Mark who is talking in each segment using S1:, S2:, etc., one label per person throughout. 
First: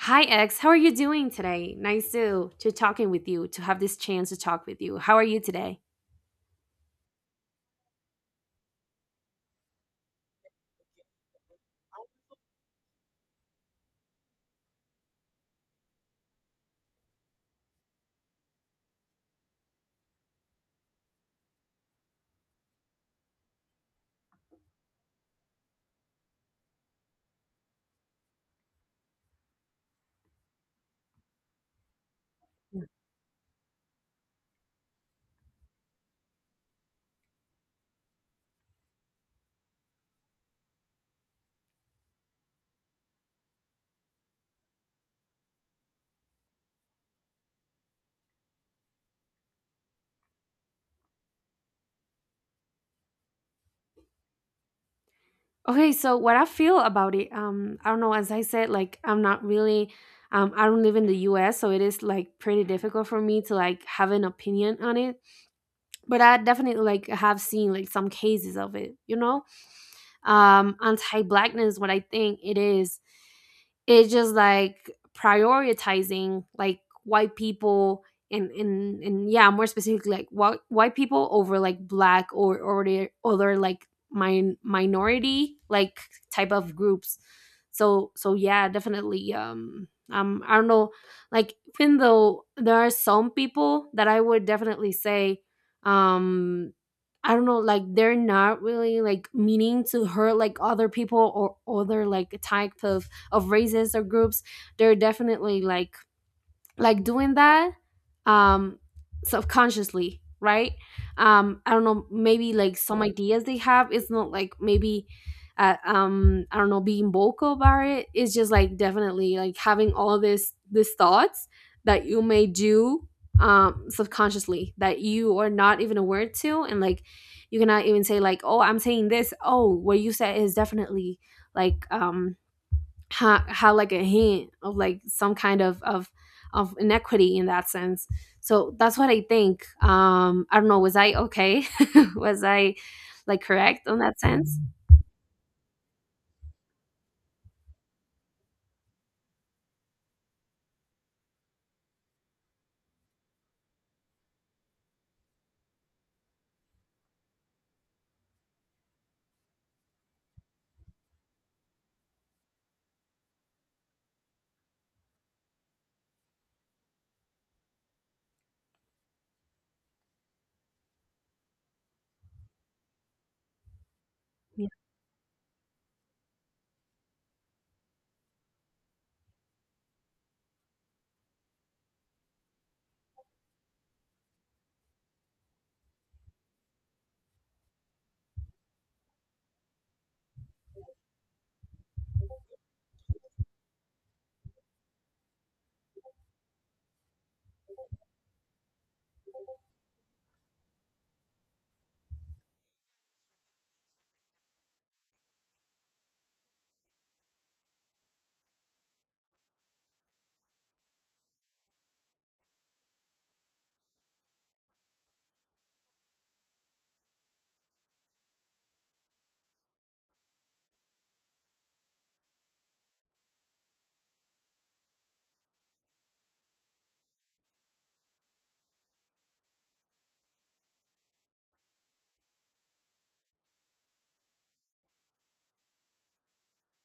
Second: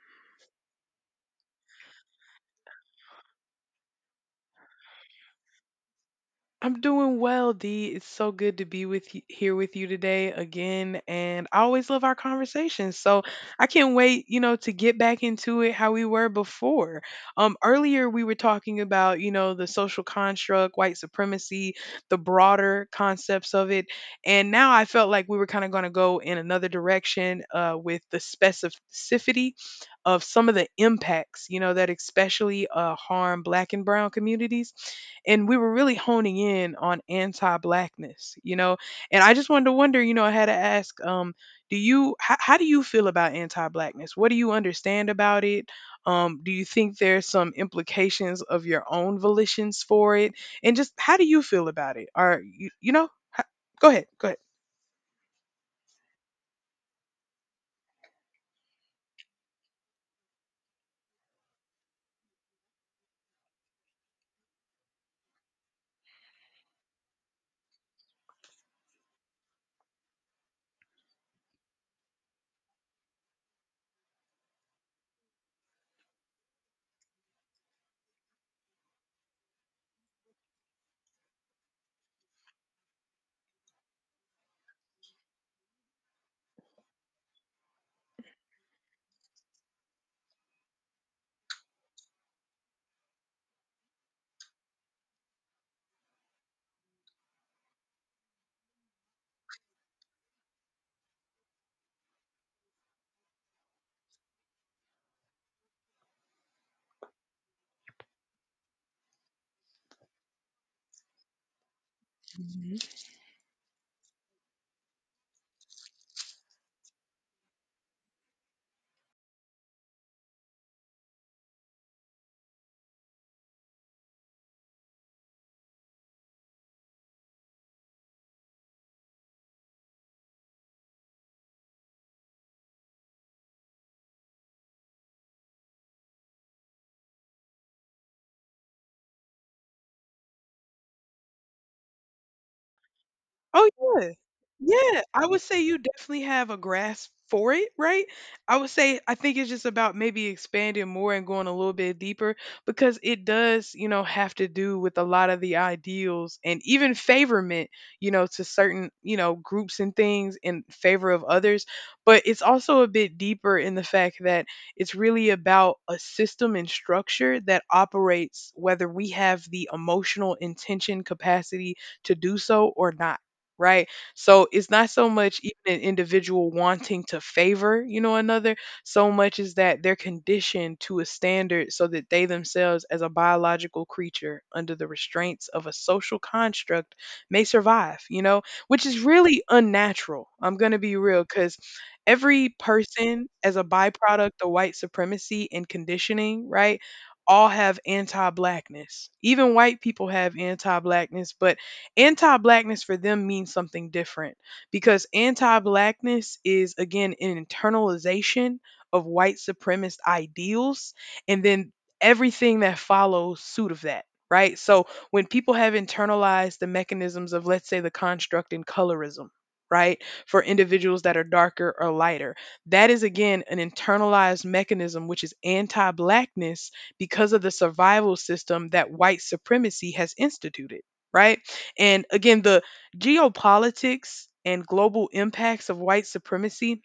S1: Hi, X. How are you doing today? Nice to talking with you, to have this chance to talk with you. How are you today?
S2: I'm doing well, Dee. It's so good to be with you, here with you today again, and I always love our conversations. So I can't wait, you know, to get back into it how we were before. Earlier we were talking about, you know, the social construct, white supremacy, the broader concepts of it, and now I felt like we were kind of going to go in another direction with the specificity of some of the impacts, you know, that especially harm Black and Brown communities and we were really honing in on anti-blackness, you know. And I just wanted to wonder, you know, I had to ask, how do you feel about anti-blackness? What do you understand about it? Do you think there's some implications of your own volitions for it? And just how do you feel about it? Are you you know? Ho- go ahead, go
S1: Okay, so what I feel about it, I don't know, as I said, like I'm not really. I don't live in the US, so it is like pretty difficult for me to like have an opinion on it. But I definitely like have seen like some cases of it, you know? Anti-blackness, what I think it is, it's just like prioritizing like white people and yeah, more specifically like white people over like black or, the other like minority like type of groups. So yeah, definitely. I don't know, like even though there are some people that I would definitely say, um I don't know, like they're not really like meaning to hurt like other people or other like type of races or groups. They're definitely like doing that, um subconsciously, right? I don't know, maybe like
S2: ahead.
S1: some ideas they have, it's not like maybe I don't know, being vocal about it. It's just like definitely like having all this these thoughts that you may do subconsciously that you are not even aware to, and like you cannot even say like, oh, I'm saying this, oh, what you said is definitely like, how like a hint of like some kind of inequity in that sense. So that's what I think. I don't know, was I okay was I like
S2: Oh,
S1: correct on
S2: yeah.
S1: that sense?
S2: Yeah, I would say you definitely have a grasp for it, right? I would say I think it's just about maybe expanding more and going a little bit deeper because it does, you know, have to do with a lot of the ideals and even favorment, you know, to certain, you know, groups and things in favor of others. But it's also a bit deeper in the fact that it's really about a system and structure that operates whether we have the emotional intention capacity to do so or not, right? So it's
S1: Yeah,
S2: not so much even an individual wanting to favor, you know, another, so much is that they're conditioned to a standard so that they themselves, as a biological creature under the restraints of a social construct, may survive, you know, which is really unnatural. I'm going to be real because every person, as a byproduct of white supremacy and conditioning, right? All have anti blackness. Even white people have anti blackness, but anti-blackness for them means something different because anti-blackness is again an internalization of white supremacist ideals, and then everything that follows suit of that, right? So when people have internalized the mechanisms of, let's say, the construct in colorism, right, for individuals that are darker or lighter, that is again an internalized mechanism which is anti-blackness because of the survival system that white supremacy has instituted, right? And again, the geopolitics and global impacts of white supremacy,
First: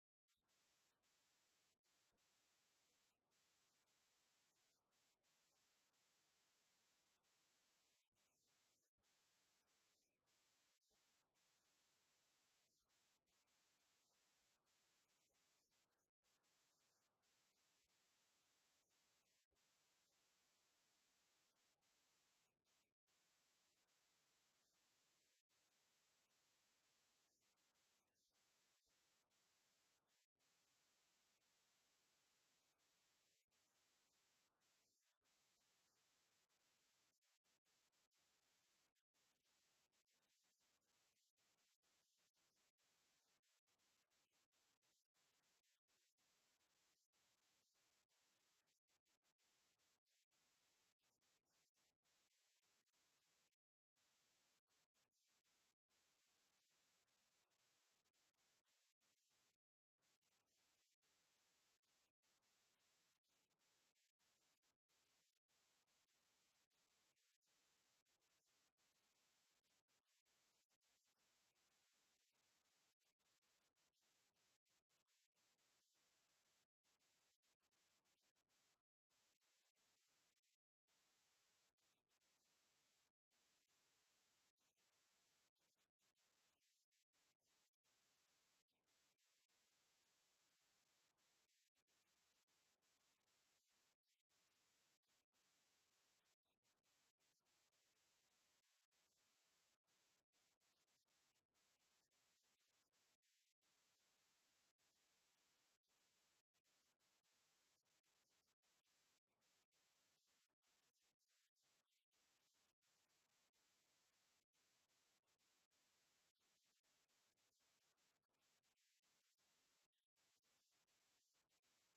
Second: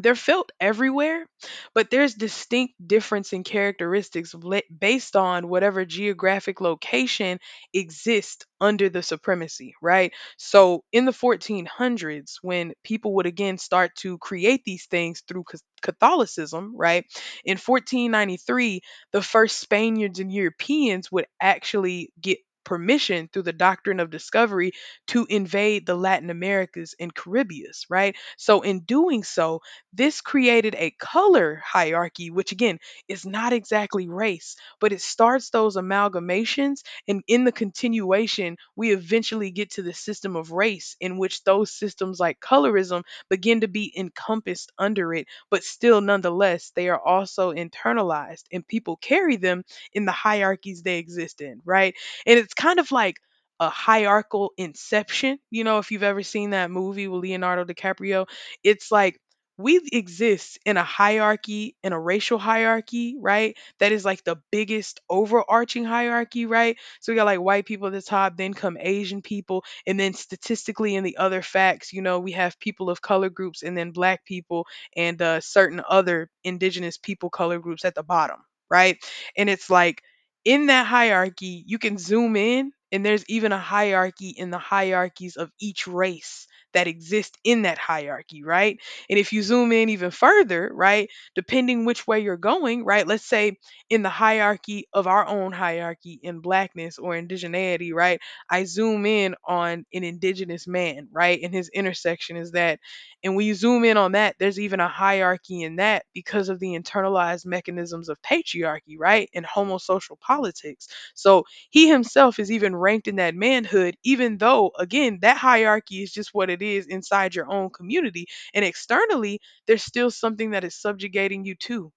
S2: they're felt everywhere, but there's distinct difference in characteristics based on whatever geographic location exists under the supremacy, right? So in the 1400s, when people would again start to create these things through Catholicism, right? In 1493, the first Spaniards and Europeans would actually get permission through the doctrine of discovery to invade the Latin Americas and Caribbeas, right? So in doing so, this created a color hierarchy, which again is not exactly race, but it starts those amalgamations. And in the continuation, we eventually get to the system of race, in which those systems like colorism begin to be encompassed under it, but still, nonetheless, they are also internalized and people carry them in the hierarchies they exist in, right? And it's kind of like a hierarchical inception. You know, if you've ever seen that movie with Leonardo DiCaprio, it's like we exist in a hierarchy, in a racial hierarchy, right? That is like the biggest overarching hierarchy, right? So we got like white people at the top, then come Asian people, and then statistically in the other facts, you know, we have people of color groups and then black people and certain other indigenous people color groups at the bottom, right? And it's like in that hierarchy, you can zoom in and there's even a hierarchy in the hierarchies of each race that exist in that hierarchy, right? And if you zoom in even further, right, depending which way you're going, right, let's say in the hierarchy of our own hierarchy in blackness or indigeneity, right, I zoom in on an indigenous man, right, and his intersection is that. And when you zoom in on that, there's even a hierarchy in that because of the internalized mechanisms of patriarchy, right, and homosocial politics. So he himself is even ranked in that manhood, even though, again, that hierarchy is just what it is inside your own community and externally there's still something that is subjugating you to,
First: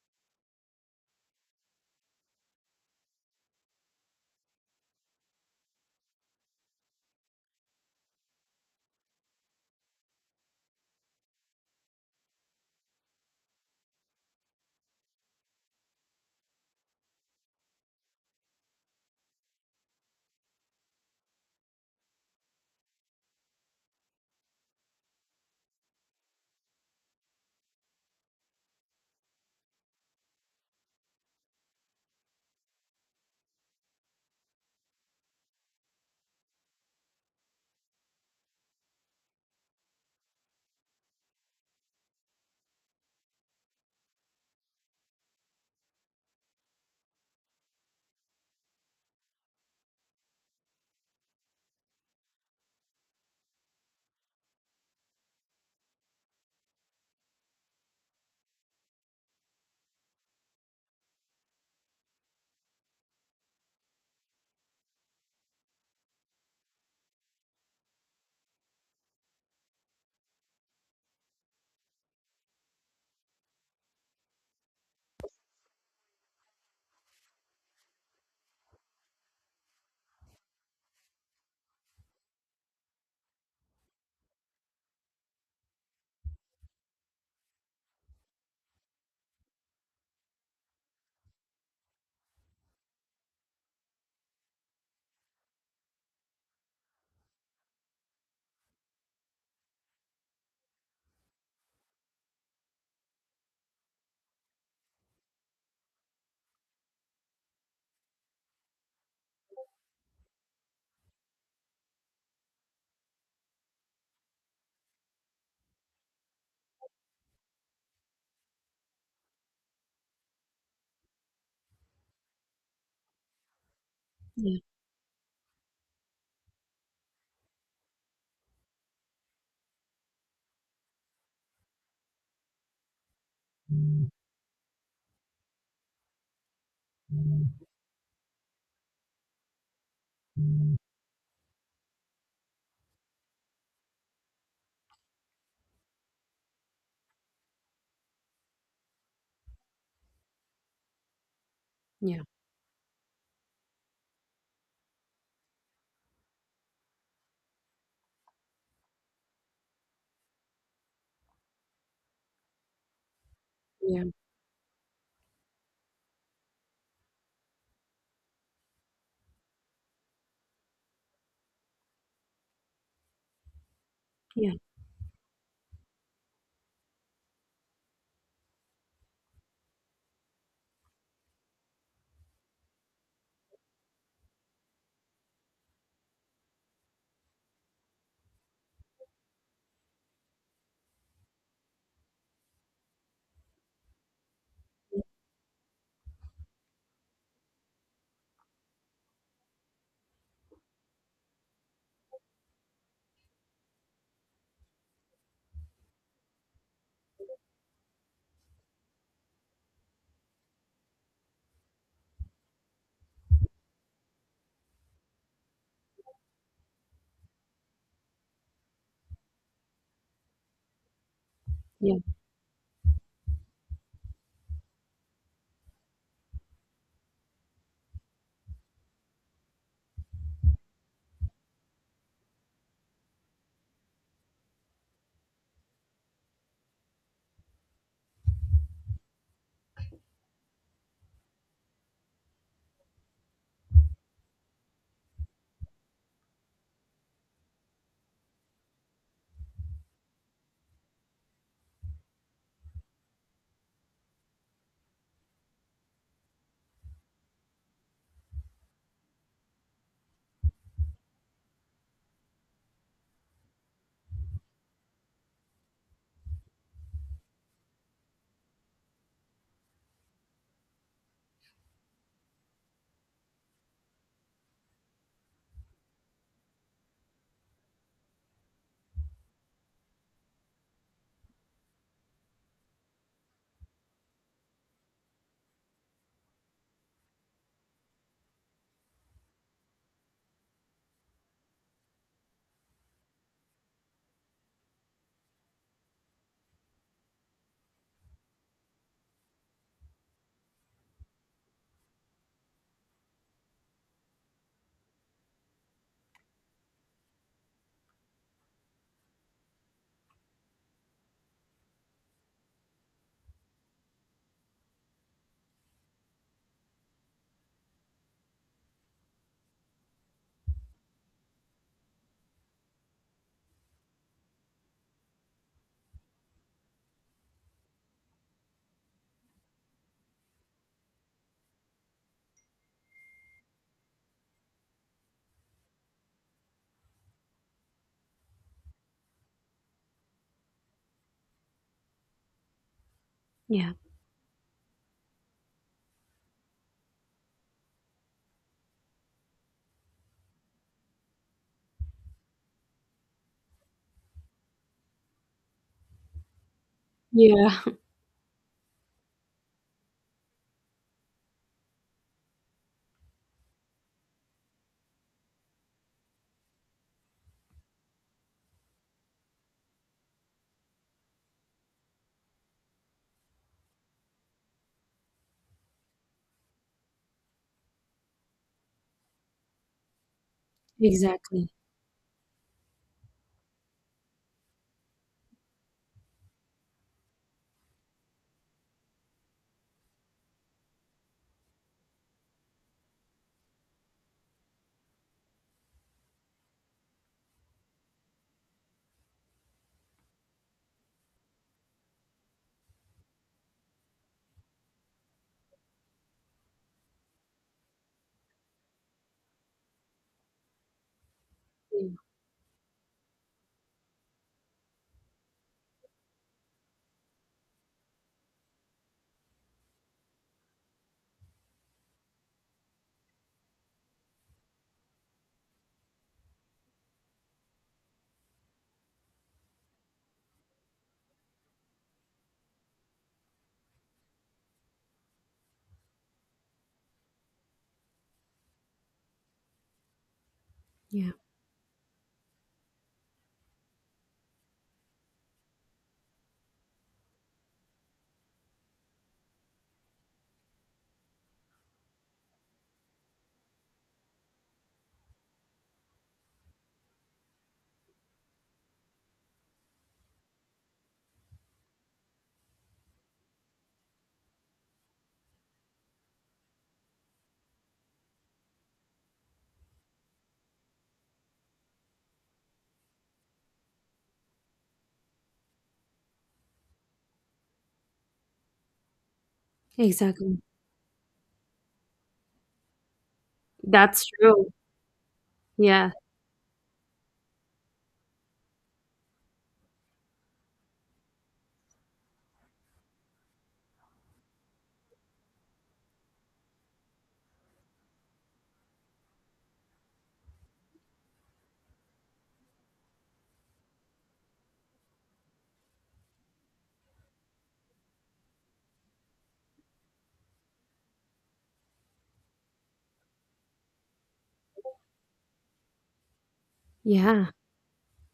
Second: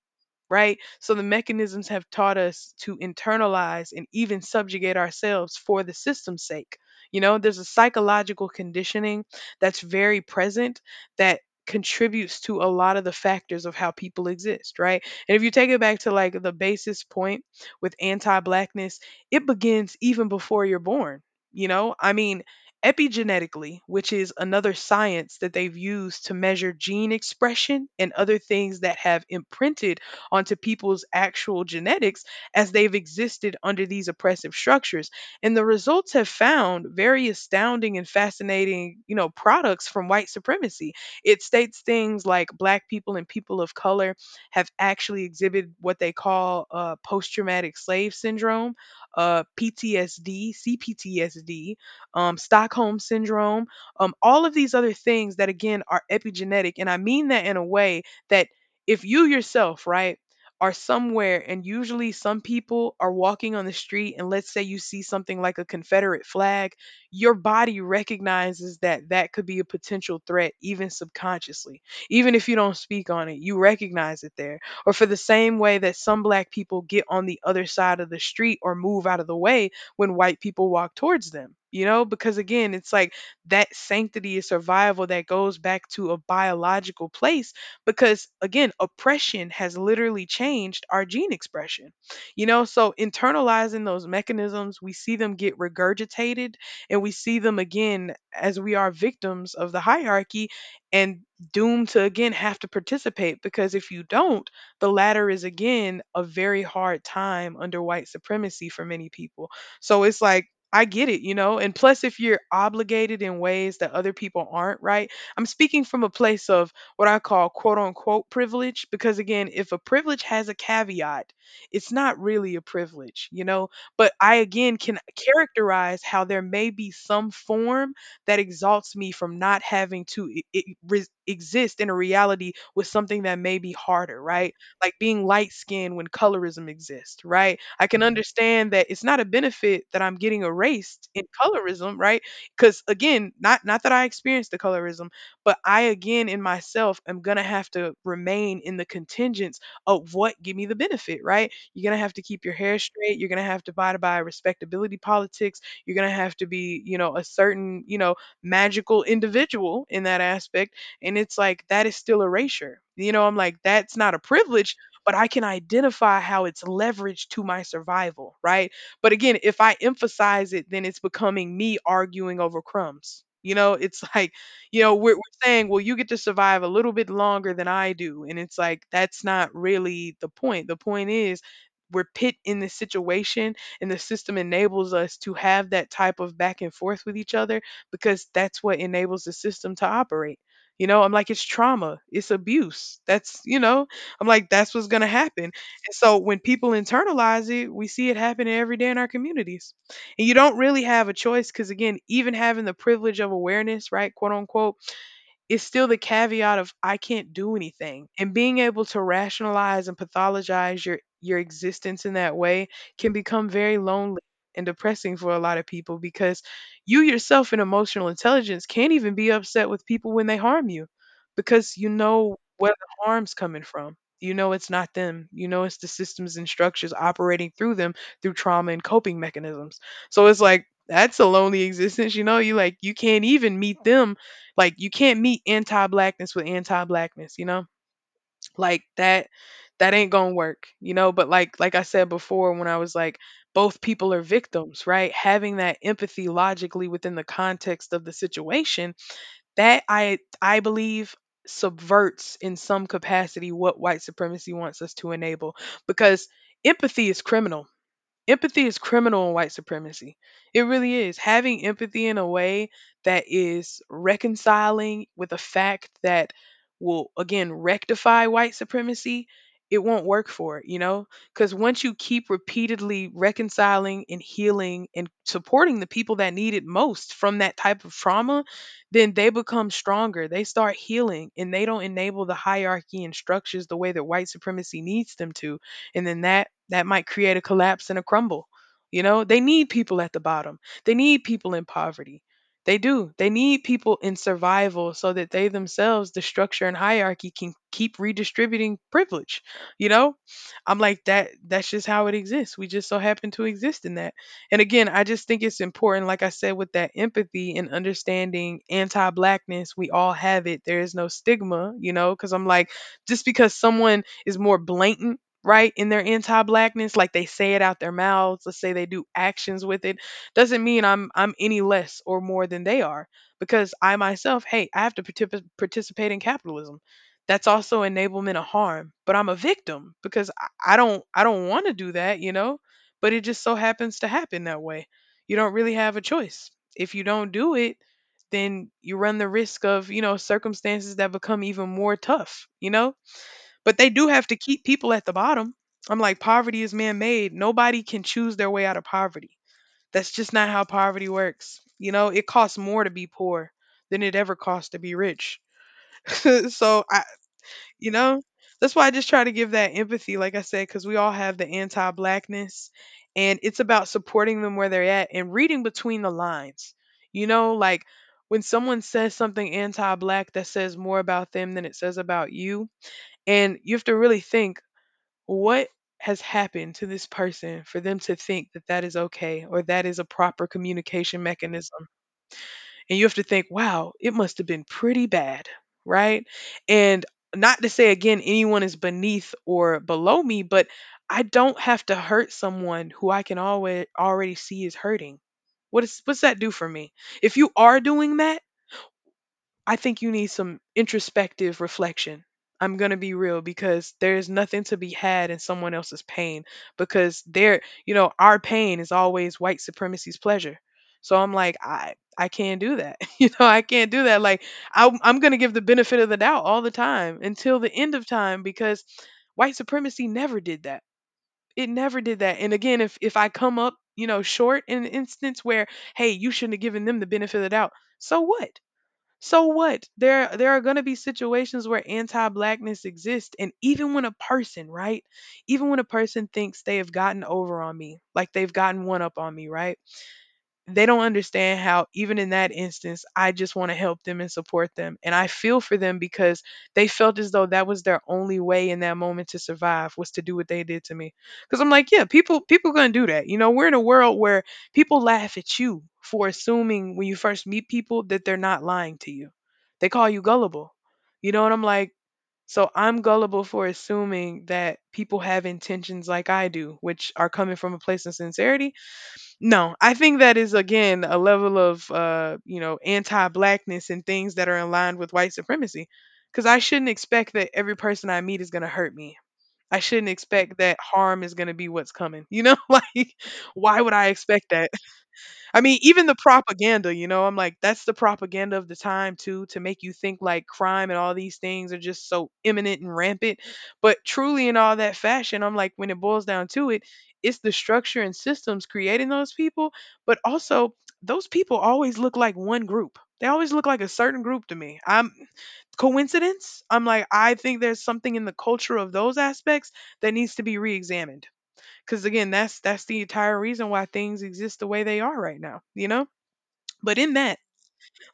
S2: right? So the mechanisms have taught us to internalize and even subjugate ourselves for the system's sake. You know, there's a psychological conditioning that's very present that contributes to a lot of the factors of how people exist, right? And if you take it back to like the basis point with anti-blackness, it begins even before you're born. You know, I mean, epigenetically, which is another science that they've used to measure gene expression and other things that have imprinted onto people's actual genetics as they've existed under these oppressive structures. And the results have found very astounding and fascinating, you know, products from white supremacy. It states things like black people and people of color have actually exhibited what they call post traumatic slave syndrome, PTSD, CPTSD, Stockholm syndrome, all of these other things that, again, are epigenetic. And I mean that in a way that if you yourself, right, are somewhere and usually some people are walking on the street and let's say you see something like a Confederate flag, your body recognizes that that could be a potential threat even subconsciously. Even if you don't speak on it, you recognize it there. Or for the same way that some black people get on the other side of the street or move out of the way when white people walk towards them. You know, because again, it's like that sanctity of survival that goes back to a biological place because again oppression has literally changed our gene expression, you know. So internalizing those mechanisms, we see them get regurgitated, and we see them again as we are victims of the hierarchy and doomed to again have to participate because if you don't, the latter is again a very hard time under white supremacy for many people. So it's like I get it, you know? And plus, if you're obligated in ways that other people aren't, right? I'm speaking from a place of what I call quote unquote privilege because again, if a privilege has a caveat, it's not really a privilege, you know, but I
S1: yeah,
S2: again can characterize how there may be some form that exalts me from not having to exist in a reality with something that may be harder, right? Like being light skinned when colorism exists, right? I can understand that it's not a benefit that I'm getting erased in colorism, right? Because again, not that I experienced the colorism, but I, again, in myself, am going to have to remain in the contingents of what give me the benefit, right? You're going to have to
S1: yeah,
S2: keep your hair straight. You're going to have to abide by respectability politics. You're going to have to be, you know, a certain, you know, magical individual in that aspect. And it's like, that is still erasure. You know, I'm like, that's
S1: yeah,
S2: not a privilege, but I can identify how it's leveraged to my survival, right? But again, if I emphasize it, then it's becoming me arguing over crumbs. You know, it's like,
S1: yeah,
S2: you know, we're saying, well, you get to survive a little bit longer than I do. And it's like, that's not really the point. The point is, we're pit in this situation, and the system enables us to have that type of back and forth with each other because that's what enables the system to operate. You know, I'm like, it's trauma, it's abuse. That's, you know, I'm like, that's what's going to happen. And so when people internalize it, we see it happening every day in our communities. And you don't really have a choice because, again, even having the privilege of awareness, right, quote unquote, is still the caveat of I can't do anything. And being able to rationalize and pathologize your existence in that way can become very lonely and depressing for a lot of people because you yourself in emotional intelligence can't even be upset with people when they harm you because you
S1: yeah,
S2: know where the harm's coming from. You know it's not them. You know it's the systems and structures operating through them through trauma and coping mechanisms. So it's like that's a lonely existence, you know? You like you can't even meet them, like you can't meet anti-blackness with anti-blackness, you know? Like that ain't going to work, you know? But like I said before when I was like both people are victims, right? Having that empathy logically within the context of the situation, that I believe subverts in some capacity what white supremacy wants us to enable because empathy is criminal, empathy is criminal in white supremacy. It really is. Having empathy in a way that is reconciling with a fact that will, again, rectify white supremacy, it won't work for it, you know? Because once you keep repeatedly reconciling and healing and supporting the people that need it most from that type of trauma, then they become stronger. They start healing and they don't enable the hierarchy and structures the way that white supremacy needs them to, and then that might create a collapse and a crumble. You know, they need people at the bottom, they need people in poverty, they do, they need people in survival so that they themselves, the structure and hierarchy, can keep redistributing privilege. You know, I'm like, that's just how it exists. We just so happen to exist in that. And again, I just think it's important, like I said, with that empathy and understanding anti-blackness, we all have it, there is no stigma, you know? Because I'm like, just because someone is more blatant, right, in their anti-blackness, like they say it out their mouths, let's say they do actions with it, doesn't mean I'm any less or more than they are. Because I myself, hey, I have to participate in capitalism. That's also enablement of harm, but I'm a victim because I don't, I don't want to do that, you know? But it just so happens to happen that way. You don't really have a choice. If you don't do it, then you run the risk of, you know, circumstances that become even more tough, you know?
S1: yeah,
S2: But they do have to keep people at the bottom. I'm like, poverty is man made. Nobody can choose their way out of poverty. That's just not how poverty works. You know, it costs more to be poor than it ever costs to be rich. So, I,
S1: yeah,
S2: you know, that's why I just try to give that empathy, like I said, because we all have the anti blackness and it's about supporting them where they're at and reading between the lines. You know, like when someone says something anti black, that says more about them than it says about you, and you have to really think, what has happened to this person for them to think that that is okay or that is a proper communication
S1: exactly.
S2: mechanism? And you have to think, wow, it must have been pretty bad, right? And not to say, again, anyone is beneath or below me, but I don't have to hurt someone who I can always already see is hurting. What is, what's that do for me? If you are doing that, I think you need some introspective reflection. I'm going to be real because there is nothing to be had in someone else's pain because they're, you know, our pain is always white supremacy's pleasure. So I'm like,
S1: Yeah,
S2: I can't do that. You know, I can't do that. Like I'm gonna give the benefit of the doubt all the time until the end of time because white supremacy never did that. It never did that. And again, if I come up, you know, short in an instance where, hey, you shouldn't have given them the benefit of the doubt, so what? So what? There are going to be situations where anti-blackness exists and even when a person, right? Even when a person thinks they have gotten over on me, like they've gotten one up on me, right? They don't
S1: yeah,
S2: understand how even in that instance I just want to help them and support them and I feel for them because they felt as though that was their only way in that moment to survive was to do what they did to me. Because I'm like, yeah, people gonna do that, you know? We're in a world where people laugh at you for assuming when you first meet people that they're not lying to you. They call you gullible, you know? And I'm like, so I'm gullible for assuming that people have intentions like I do, which are coming from a place of sincerity? No, I think that is, again, a level of you know, anti-blackness and things that are in line with white supremacy. Cuz I shouldn't expect that every person I meet is going to hurt me. I shouldn't
S1: exactly.
S2: expect that harm is going to be what's coming. You know, like why would
S1: That's
S2: I expect
S1: true.
S2: that? I mean,
S1: Yeah,
S2: even the propaganda, you know, I'm like, that's the propaganda of the time too, to make you think like crime and all these things are just so imminent and rampant. But truly, in all that fashion, I'm like, when it boils down to it, it's the structure and systems creating those people. But also, those people always look like one group. They always look like a certain group to me. I'm coincidence. I'm like, I think there's something in the culture of those aspects that needs to be re examined. Because again, that's the entire reason why things exist the way they are right now, you know? But in
S1: yeah,
S2: that,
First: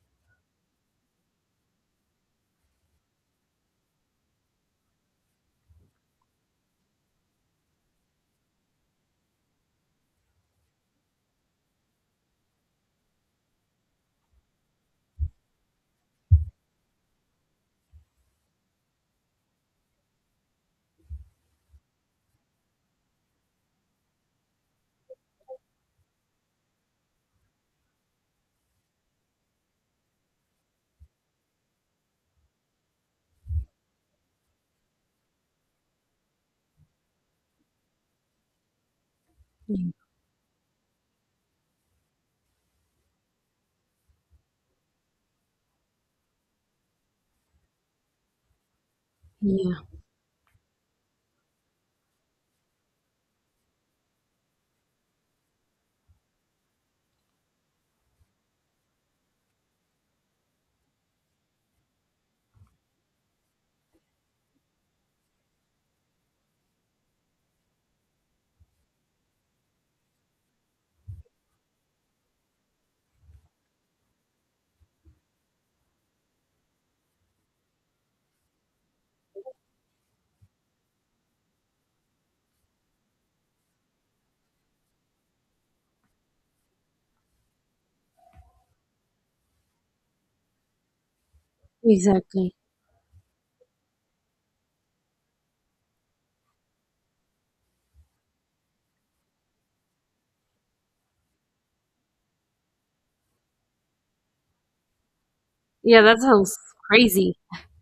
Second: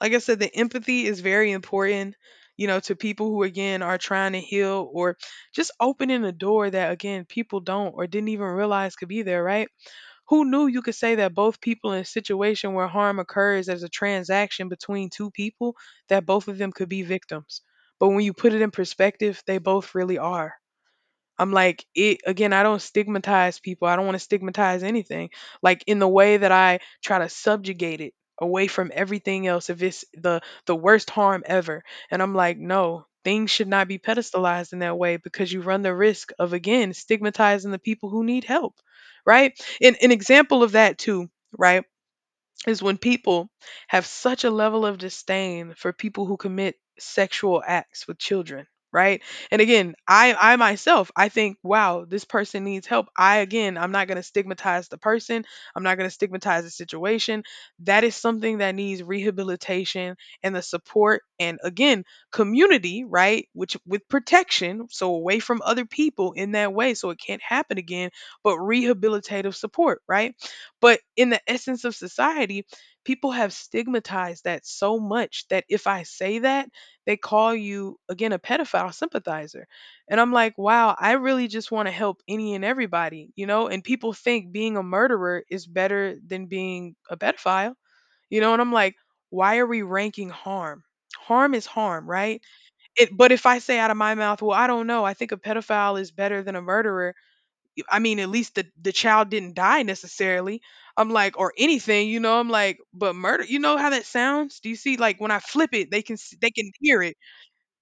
S2: like I said, the empathy is very important, you know, to people who, again, are trying to heal or just opening a door that, again, people don't or didn't even realize could be there, right? Who knew you could say that both people in a situation where harm occurs as a transaction between two people, that both of them could be victims. But when you put it in perspective, they both really are. I'm like, it, again, I don't stigmatize people. I don't want to stigmatize anything. Like in the way that I try to subjugate it away from everything else if it's the worst harm ever. And I'm like, no, things should not be pedestalized in that way because you run the risk of, again, stigmatizing the people who need help. Right?
S1: yeah,
S2: And an example of that too, right? is when people have such a level of disdain for people who commit sexual acts with children, right? And
S1: yeah,
S2: again, I myself, I think, wow, this person needs help. I, again, I'm not going to stigmatize the person, I'm not going to stigmatize the situation. That is something that needs rehabilitation and the support and, again, community, right, which with protection, so away from other people in that way so it can't happen again, but rehabilitative support, right? But in the essence of society, people have stigmatized that so much that if I say that, they call you, again, a pedophile sympathizer. And I'm like, wow, I really just want to help any and everybody, you know? And people think being a murderer is better than being a pedophile, you know? And I'm like, why are we ranking harm? Harm is harm, right?
S1: exactly.
S2: It, but if I say out of my mouth, well, I don't know, I think a pedophile is better than a murderer, I mean, at least the child didn't die necessarily. I'm like, or anything, you know. I'm like, but murder. You know how that sounds? Do you see? Like when I flip it,
S1: Yeah, that
S2: they
S1: sounds
S2: can hear it,
S1: crazy.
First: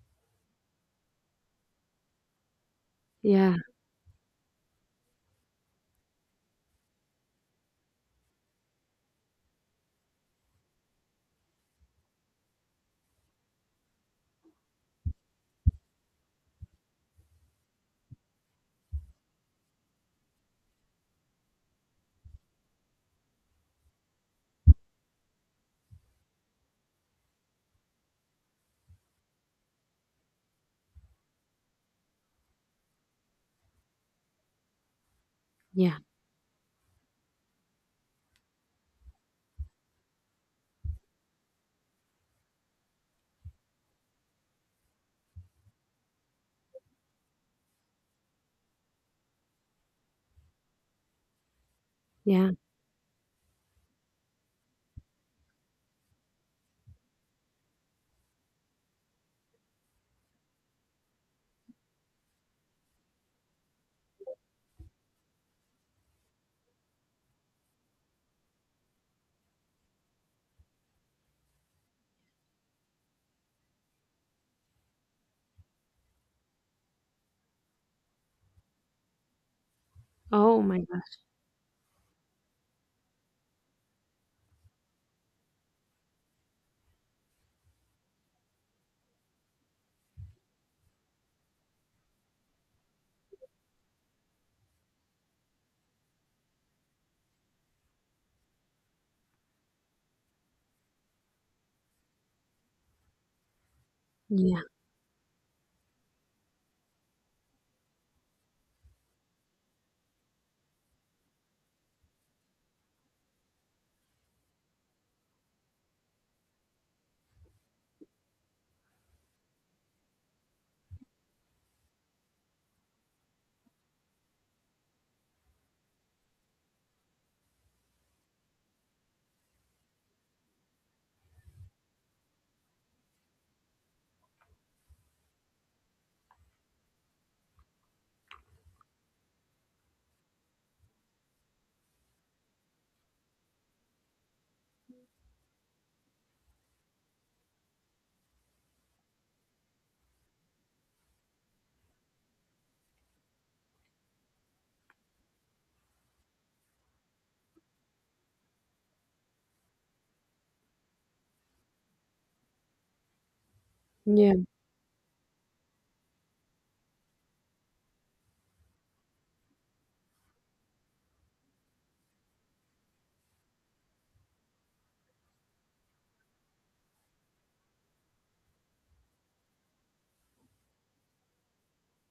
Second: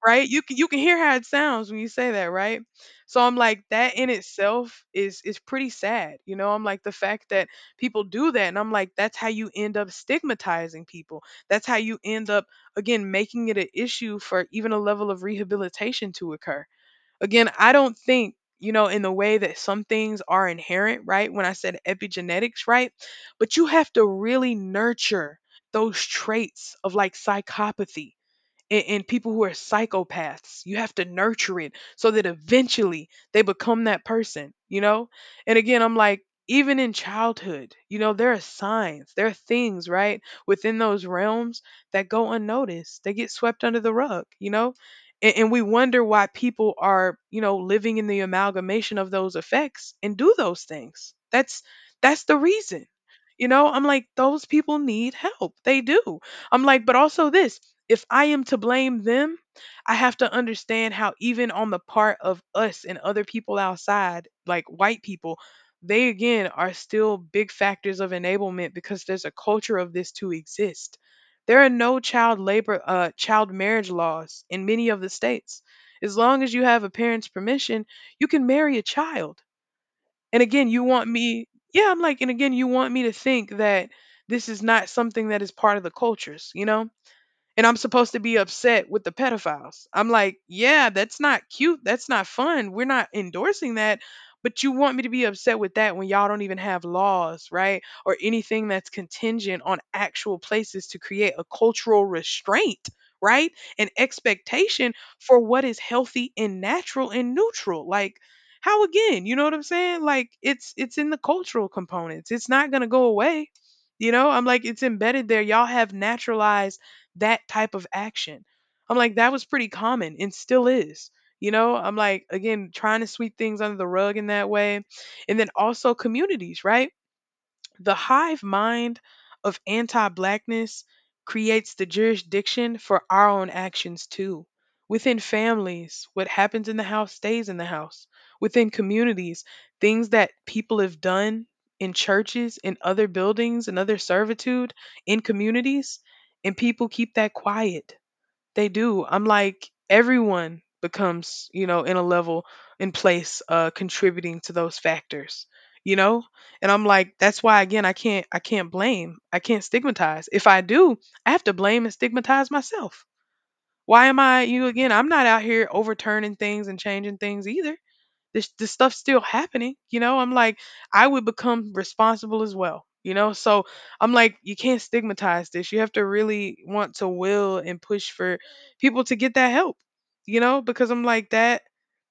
S2: right? You can, you can hear how it sounds when you say that, right? So I'm
S1: Yeah,
S2: like, that in itself is pretty sad, you know. I'm like the fact that people do that, and I'm like, that's how you end up stigmatizing people. That's how you end up, again, making it an issue for even a level of rehabilitation to occur. Again, I don't think, you know, in the way that some things are inherent, right? When I said epigenetics, right? But you have to really nurture those traits of like psychopathy and people who are psychopaths. You have to nurture it so that eventually they become that person, you know? And again, I'm
S1: yeah,
S2: like, even in childhood, you know, there are signs, there are things, right, within those realms that go unnoticed. They get swept under the rug, you know? And we wonder why people are, you know, living in the amalgamation of those effects and do those things. That's the
S1: yeah.
S2: reason. You know, I'm like, those people need help. They do. I'm like, but also this, if I am to blame them, I have to understand how even on the part of us and other people outside, like white people, they, again, are still big factors of enablement because there's a culture of this to exist. There are no child labor child marriage laws in many of the states. As long as you have a parent's permission, you can marry a child. And
S1: Oh
S2: again,
S1: my
S2: you want
S1: gosh.
S2: me, yeah, I'm like, and again, you want me to think that this is not something that is part of the cultures, you know? And I'm supposed to be upset with the pedophiles. I'm like, yeah, that's not cute. That's not fun. We're not endorsing that. But you want me to be upset with that when y'all don't even have laws, right? Or anything that's contingent on actual places to create a cultural restraint, right? An
S1: Yeah,
S2: expectation for what is healthy and natural and neutral. Like, how again? You know what I'm saying? Like it's in the cultural components. It's not gonna go away. You know, I'm like it's embedded there. Y'all have naturalized that type of action. I'm like, that was pretty common and still is. You know, I'm like, again, trying to sweep things under the rug in that way. And then also communities, right? The hive mind of anti blackness creates the jurisdiction for our own actions too. Within families, what happens in the house stays in the house. Within communities, things that people have done in churches, in other buildings, in other servitude, in communities, and people keep that quiet. They do. I'm like everyone becomes, you know, in a level in place contributing to those factors, you know? And I'm like that's why again I can't blame. I can't stigmatize. If I do, I have to blame and stigmatize myself. Why am I
S1: yeah,
S2: you know, again? I'm not out here overturning things and changing things either. This stuff's still happening, you know? I'm like I would become responsible as well, you know. So I'm like you can't stigmatize this. You have to really want to will and push for people to get that help, you know? Because I'm like that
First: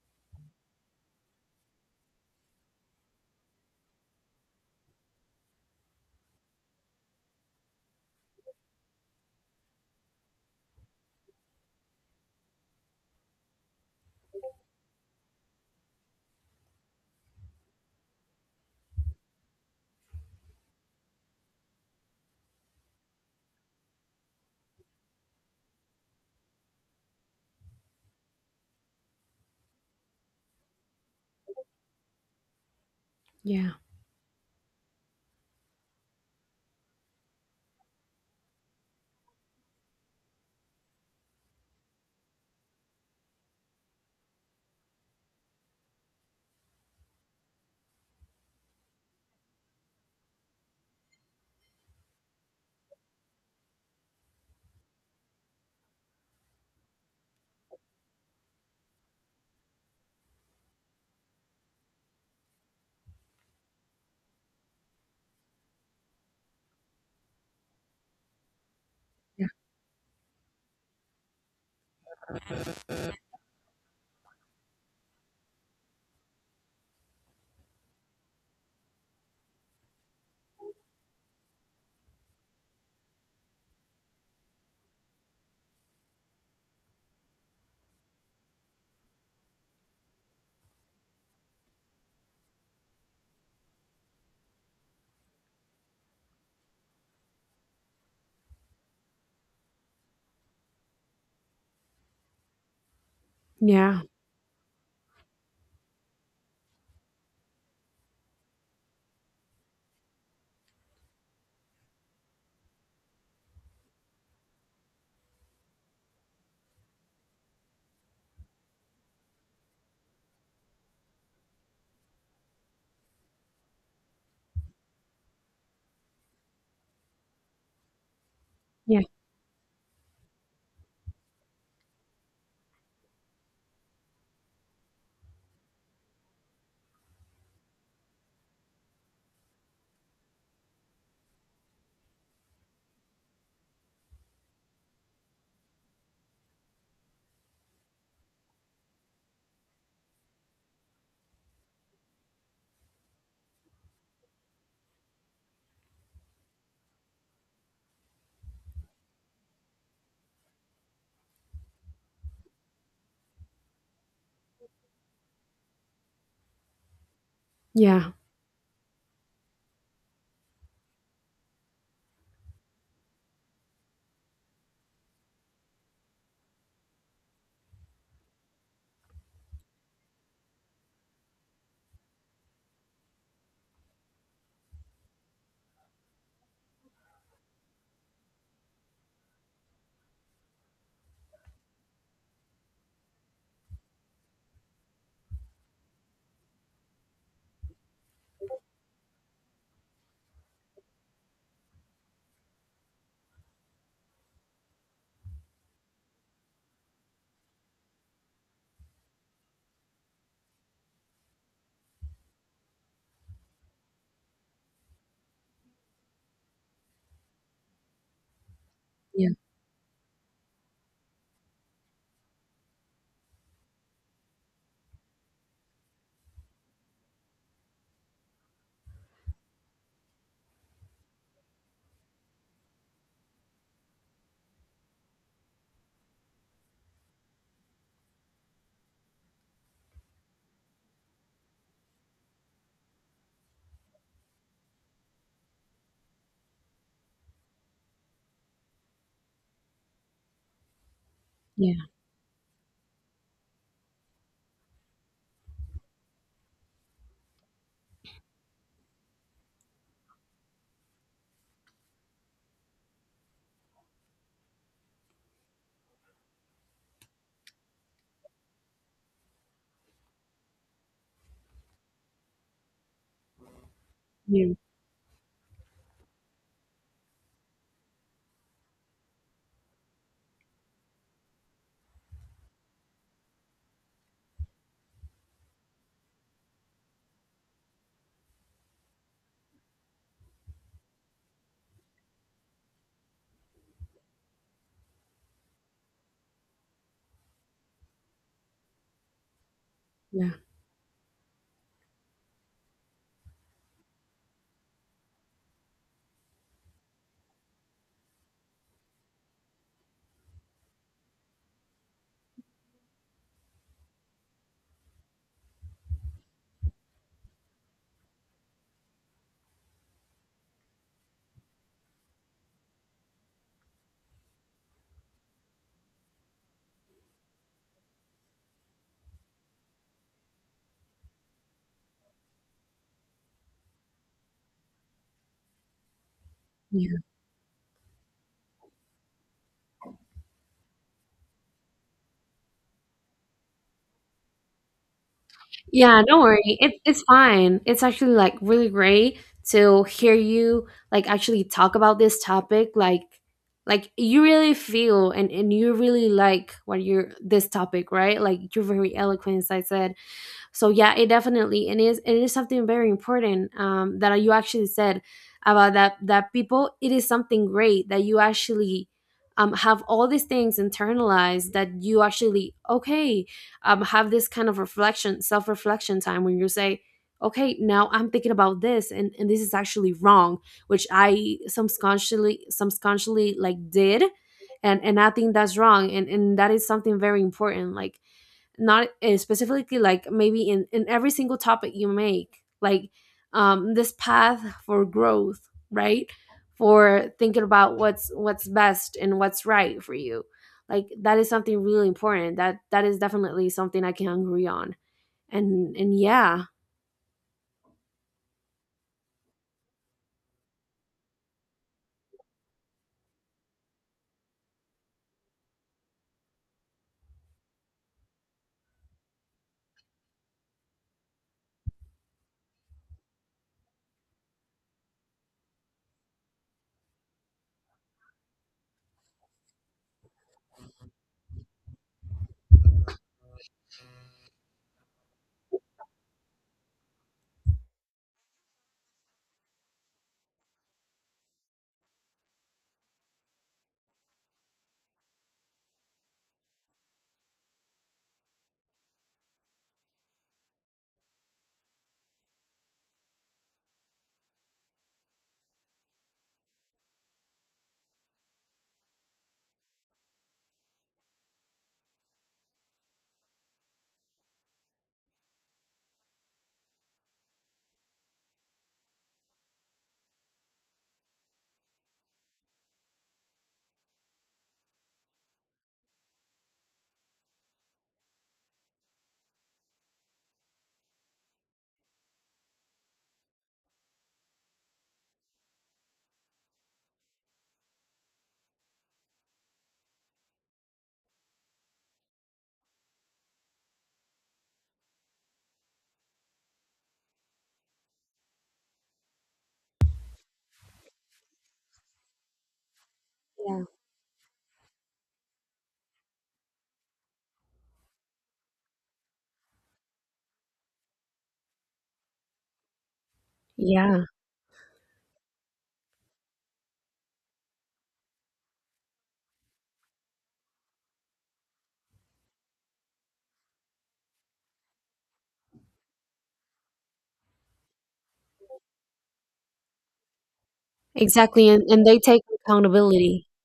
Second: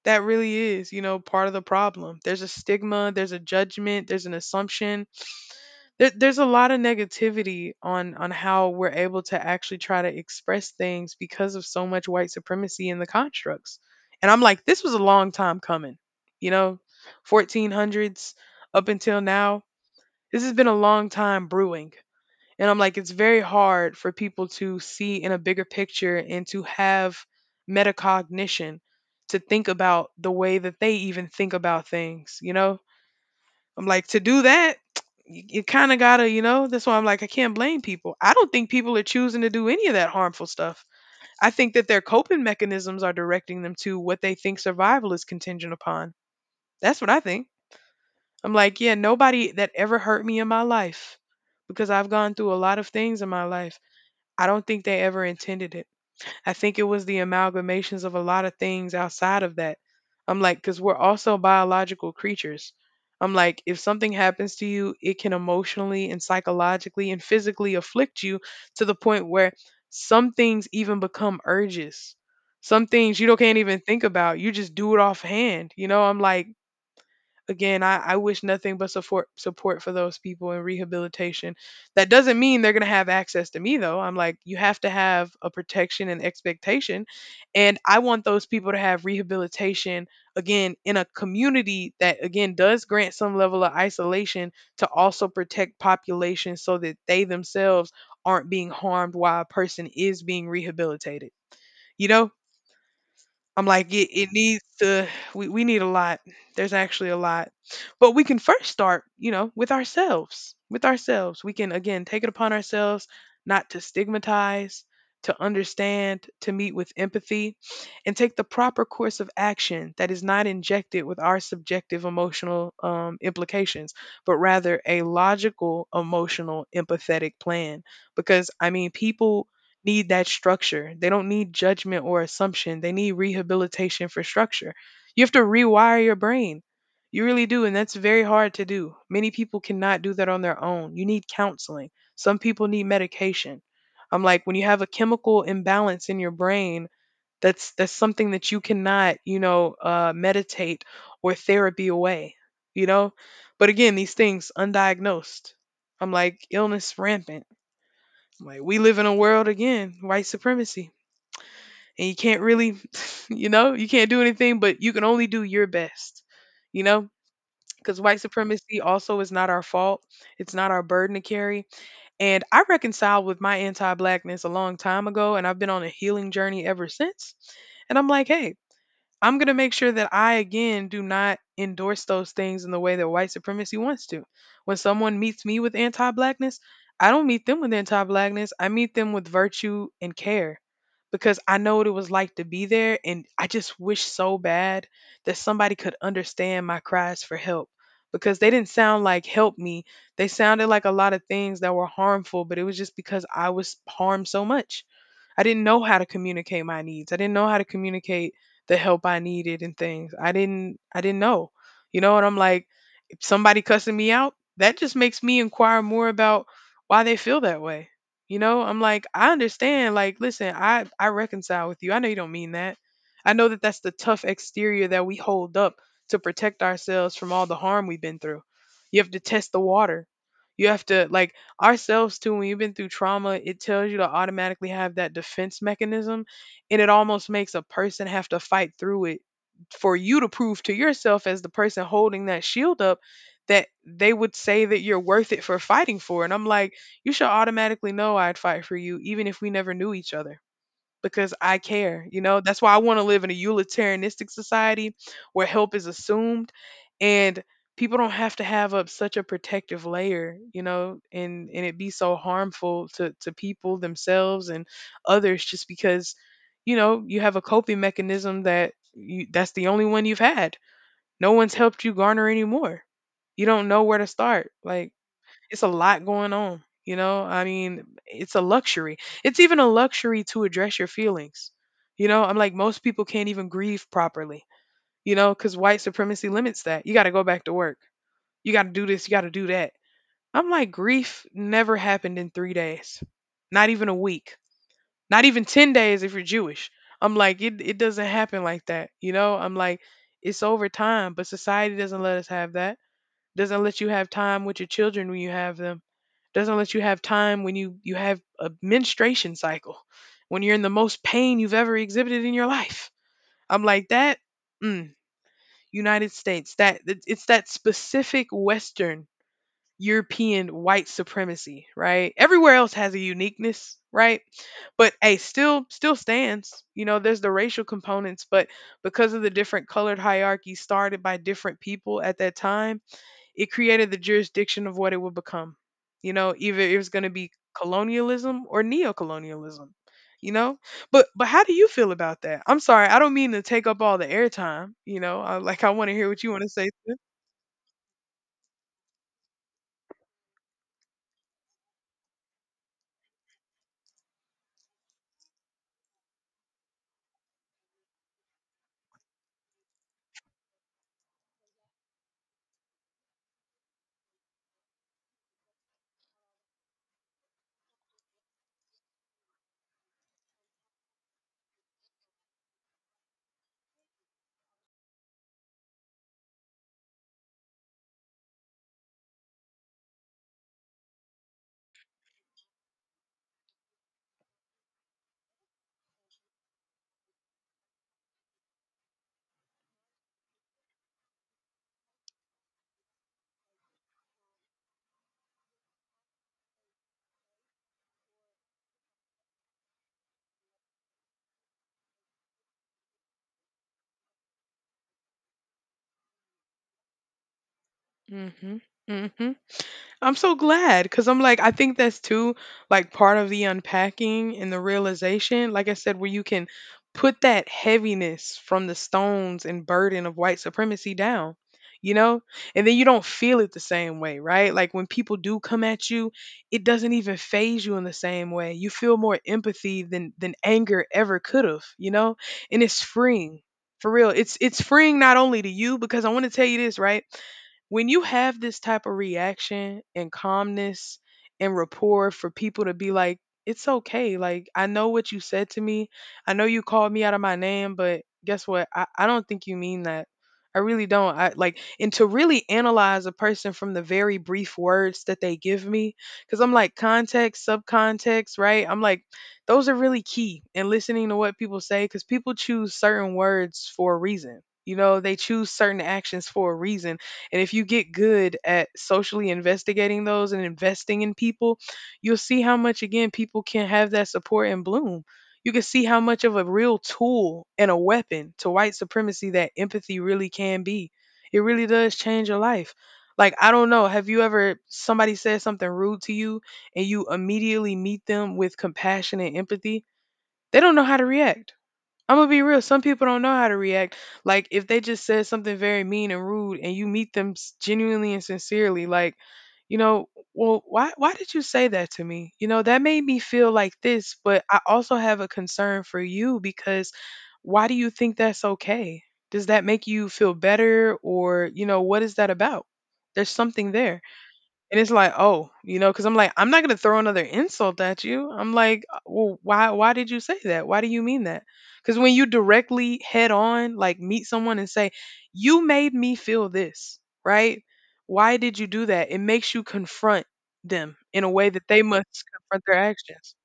S2: that really is, you know, part of the problem. There's a stigma, there's a judgment, there's an assumption there's a lot of negativity on how we're able to actually try to express things because of so much white supremacy in the constructs. And I'm like this was a long time coming, you know, 1400s up until now. This has been a long time brewing. And I'm like it's very hard for people to see in a bigger picture and to have metacognition, to think about the way that they even think about things, you know.
S1: yeah,
S2: I'm like, to do that, you kind of gotta, you know, that's why I'm like, I can't blame people. I don't think people are choosing to do any of that harmful stuff. I think that their coping mechanisms are directing them to what they think survival is contingent upon. That's what I think. I'm like, yeah, nobody that ever hurt me in my life, because I've gone through a lot of things in my life. I don't think they ever intended it. I think it was the amalgamations of a lot of things outside of that. I'm like, because we're also biological creatures. I'm like, if something happens to you, it can emotionally and psychologically and physically afflict you to the point
S1: yeah,
S2: where some things even become urges. Some things you don't can't even think about. You just do it offhand. You know, I'm like, again, I wish nothing but support for those people in rehabilitation. That doesn't mean they're gonna have access to me though. I'm like, you have to have a protection and expectation. And I want those people to have rehabilitation again in a community that again does grant some level of isolation to also protect populations so that they themselves aren't being harmed while a person is being rehabilitated. You know, I'm like,
S1: yeah.
S2: it needs to, we need a lot. There's actually a lot. But we can first start, you know, with ourselves. With ourselves. We can, again, take it upon ourselves not to stigmatize, to understand, to meet with empathy, and take the proper course of action that is not injected with our subjective emotional implications, but rather a logical, emotional, empathetic plan. Because, I mean,
S1: Yeah.
S2: people need that structure. They don't need judgment or assumption. They need rehabilitation for structure. You have to rewire your brain. You really do. And that's very hard to do. Many people cannot do that on their own. You need counseling. Some people need medication. I'm like, when you have a chemical imbalance in your brain, that's something that you cannot, you know, meditate or therapy away, you know. But again, these things undiagnosed. I'm like illness rampant, like we live in a world again, white supremacy. And you can't really, you know, you can't do anything, but you can only do your best, you know? Because
S1: Yeah.
S2: white supremacy also is not our fault. It's not our burden to carry. And I reconciled with my anti blackness a long time ago, and I've been on a healing journey ever since. And I'm like, hey, I'm going to make sure that I, again, do not endorse those things in the way that white supremacy wants to. When someone meets me with anti blackness, I don't meet them with anti blackness. I meet them with virtue and care because I know what it was like to be there. And I just wish so bad that somebody could understand my cries for help because they didn't sound like help me. They sounded like a lot of things that were harmful, but it was just because I was harmed so much. I didn't know how to communicate my needs. I didn't know how to communicate the help I needed and things. I didn't know. You know, and I'm like, if somebody cussing me out, that just makes me inquire more about why they feel that way. You know, I'm like,
S1: Yeah.
S2: I understand. Like, listen, I reconcile with you. I know you don't mean that. I know that that's the tough exterior that we hold up to protect ourselves from all the harm we've been through. You have to test the water. You have to like ourselves too. When you've been through trauma, it tells you to automatically have that defense mechanism, and it almost makes a person have to fight through it for you to prove to yourself as the person holding that shield up that they would say that you're worth it for fighting for. And I'm like you should automatically know I'd fight for you even if we never knew each other, because I
S1: Yeah.
S2: care, you know? That's why I want to live in a utilitarianistic society where help is assumed, and people don't have to have up such a protective layer, you know, and it be so harmful to people themselves and others just because, you know, you have a coping mechanism that you that's the only one you've had. No one's helped you garner any more. You don't know where to start.
S1: Yeah.
S2: Like it's a lot going on, you know. I mean, it's a luxury. It's even a luxury to address your feelings, you know. I'm like most people can't even grieve properly, you know, because white supremacy limits that. You got to go back to work, you got to do this, you got to do that. I'm like grief never happened in 3 days, not even a week, not even 10 days if you're Jewish. I'm like it doesn't happen like that, you know. I'm like
S1: Yeah.
S2: it's over time, but society doesn't let us have that. Doesn't let you have time with your children when you have them. Doesn't let you have time when you have a menstruation cycle, when you're in the most pain you've ever exhibited in your life. I'm like mm, United States, that it's that specific Western European white supremacy, right? Everywhere else has a uniqueness, right? But hey, still stands, you know. There's the racial components, but because of the different colored hierarchies started by different people at that time, it created the jurisdiction of what it would become. You know, either it was
S1: Yeah.
S2: going to be colonialism or neocolonialism. You know, but how do you feel about that? I'm sorry, I don't mean to take up all the airtime. You know, like I want to
S1: Yeah,
S2: hear
S1: don't
S2: what you want to
S1: worry.
S2: say.
S1: It's fine. It's actually like really great to hear you like actually talk about this topic. Like you really feel, and you really like what you're this topic, right? Like you're very eloquent, as I said. So yeah, it definitely, and it is, it is something very important, that you actually said about that, that people, it is something great that you actually, have all these things internalized, that you actually okay, have this kind of reflection, self-reflection time, when you say, okay, now I'm thinking about this and this is actually wrong, which I subconsciously like did, and I think that's wrong, and that is something very important, like not specifically like maybe in every single topic you make, like this path for growth, right? For thinking about what's best and what's right for you. Like that is something really important, that that is definitely something I can agree on, and yeah.
S2: Mhm. Mhm. I'm so glad, cuz I'm like I think that's too like part of the unpacking and the realization, like I said, where you can put that heaviness from the stones and burden of white supremacy down. You know? And then you don't feel it the same way, right? Like when people do come at you, it doesn't even phase you in the same way. You feel more empathy than anger ever could have, you know? And it's freeing. For real. It's freeing not only to you because I want to tell you this, right? When you have this type of reaction and calmness and rapport for people to be like, it's okay. Like, I know what you said to me. I know you called me out of my name, but guess what? I don't think you mean that. I really don't. I like, and to really analyze a person from the very brief words that they give me, because I'm like, context, subcontext, right? I'm like, those are really key in listening to what people say, because people choose certain words for a reason. You know, they choose certain actions for a reason. And if you get good at socially investigating those and investing in people, you'll see how much, again, people can have that support and bloom. You can see how much of a real tool and a weapon to white supremacy that empathy really can be. It really does change your life. Like, I don't know, have you ever, somebody said something rude to you and you immediately meet them with compassion and empathy? They don't know how to react. I'm gonna be real. Some people don't know how to react. Like if they just said something very mean and rude, and you meet them genuinely and sincerely, like, you know, well, why did you say that to me? You know, that made me feel
S1: Yeah,
S2: like this, but I also have a concern for you because why do you think that's okay? Does that make you feel better, or you know, what is that about? There's something there.
S1: yeah,
S2: And it's like, oh, you know, because I'm like, I'm not gonna throw another insult at you. I'm like, well, why did you say that? Why do you mean that? Because when you directly head on, like, meet someone and say, you made me feel this, right? Why did you do that? It makes you confront them in a
S1: exactly,
S2: way that they
S1: and they take
S2: must confront their
S1: accountability.
S2: actions.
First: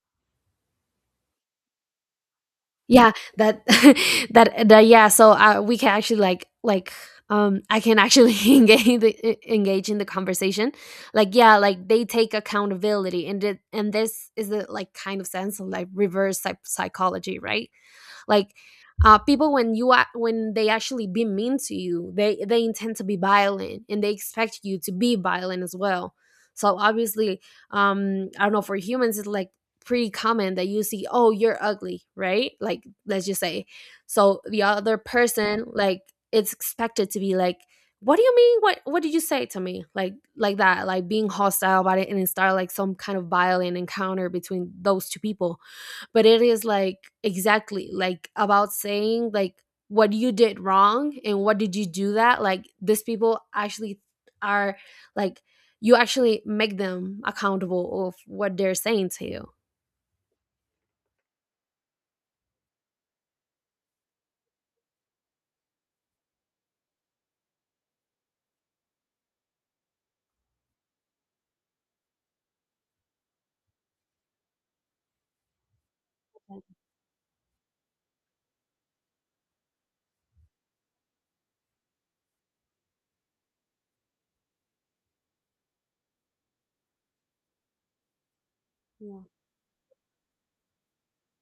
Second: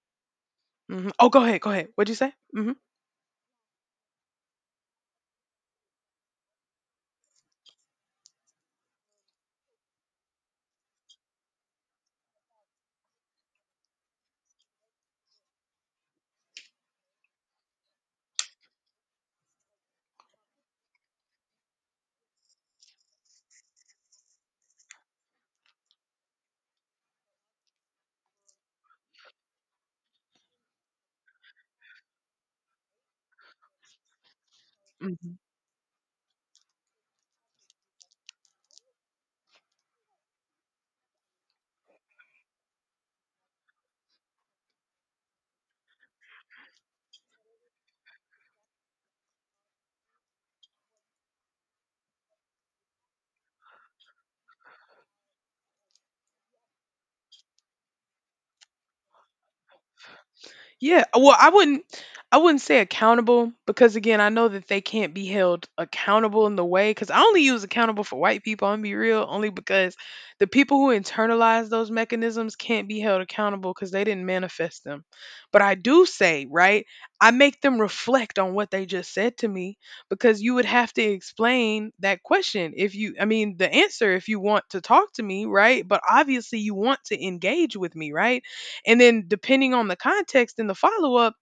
S2: Oh, go ahead, go ahead. What'd you say?
S1: Yeah, that that that yeah, so we can actually like I can actually engage the, engage in the conversation. Like yeah, like they take accountability, and it, and this is the like kind of sense of like reverse psychology, right? Like people when you are when they actually be mean to you, they intend to be violent, and they expect you to be violent as well. So obviously I don't know, for humans it's like pretty common that you see, oh, you're ugly, right? Like let's just say. So the other person like, it's expected to be like, what do you mean, what did you say to me, like that, like being hostile about it, and it start like some kind of violent encounter between those two people. But it is like exactly like about saying like what you did wrong, and what did you do that, like these people actually are like, you actually make them accountable of what they're saying to you.
S2: Yeah, well, I wouldn't say accountable because again, I know that they can't be held accountable in the way cuz I only use accountable for white people, I'm be real, only because the people who internalize those mechanisms can't be held accountable cuz they didn't manifest them. But I do say, right? I make them reflect on what they just said to me because you would have to explain that question if you I mean, the answer if you want to talk to me, right? But obviously you want to engage with me, right? And
S1: Yeah.
S2: then depending on the context and the follow up,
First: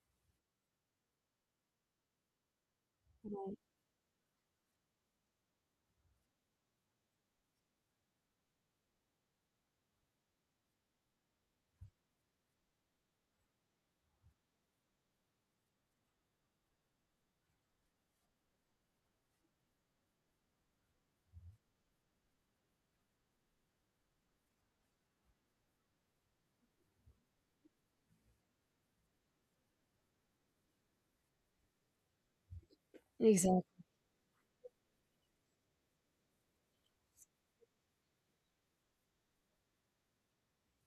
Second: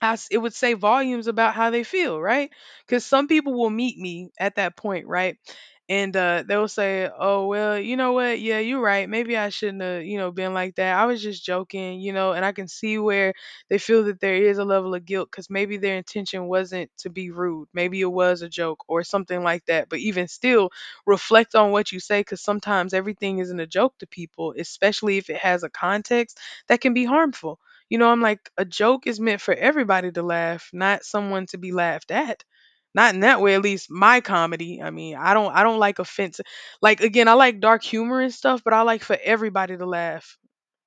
S2: as it would say volumes about how they feel, right? Because some
S1: Right.
S2: people will meet me at that point, right? And they'll say, "Oh well, you know what? Yeah, you're right. Maybe I shouldn't have, you know, been like that. I was just joking, you know." And I can see where they feel that there is a level of guilt because maybe their intention wasn't to be rude. Maybe it was a joke or something like that. But even still, reflect on what you say because sometimes everything isn't a joke to people, especially if it has a context that can be harmful. You know, I'm like, a joke is meant for everybody to laugh, not someone to be laughed at. Not in that way, at
S1: Exactly.
S2: least my comedy. I mean, I don't like offense. Like again, I like dark humor and stuff, but I like for everybody to laugh.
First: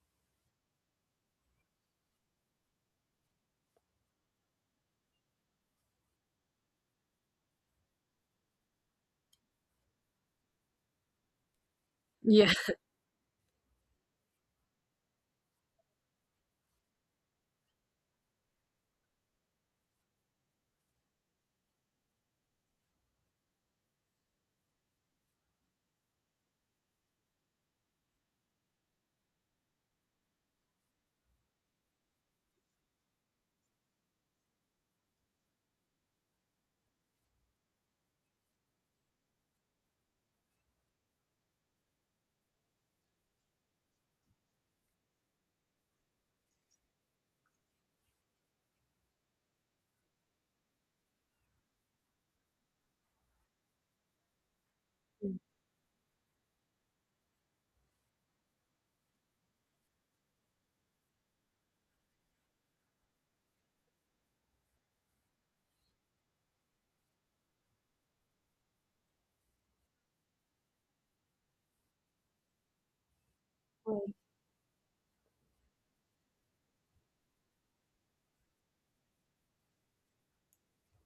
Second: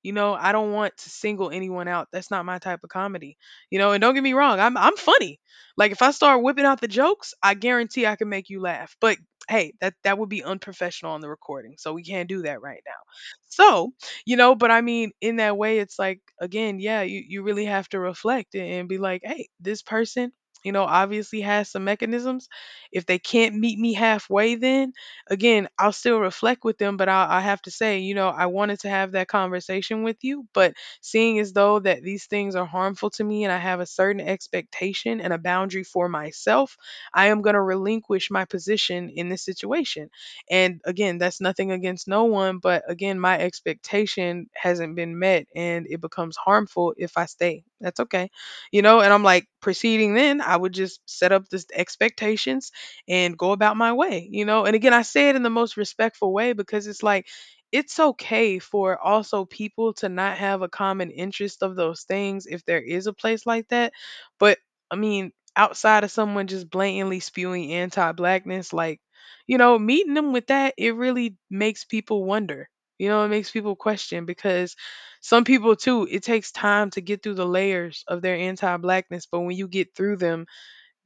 S2: You know, I don't want to single anyone out. That's not my type of comedy. You know, and don't get me wrong, I'm funny. Like if I start whipping out the jokes, I guarantee I can make you laugh. But hey, that would be unprofessional on the recording. So we can't do
S1: Yeah.
S2: that right now. So, you know, but I mean, in that way it's like again, yeah, you really have to reflect and be like, "Hey, this person, you know, obviously has some mechanisms. If they can't meet me halfway then again, I'll still reflect with them, I have to say, you know, I wanted to have that conversation with you, but seeing as though that these things are harmful to me and I have a certain expectation and a boundary for myself, I am going to relinquish my position in this situation. And again, that's nothing against no one, but again, my expectation hasn't been met and it becomes harmful if I stay. That's okay. You know, and I'm like, proceeding then, I would just set up this expectation and go about my way, you know? And again, I say it in the most respectful way because it's like, it's okay for also people to not have a common interest of those things if there is a place like that. But I mean, outside of someone just blatantly spewing anti blackness, like, you know, meeting them with that, it really makes people wonder. You know, it makes people
S1: Right.
S2: question because some people too, it takes time to get through the layers of their anti blackness. But when you get through them,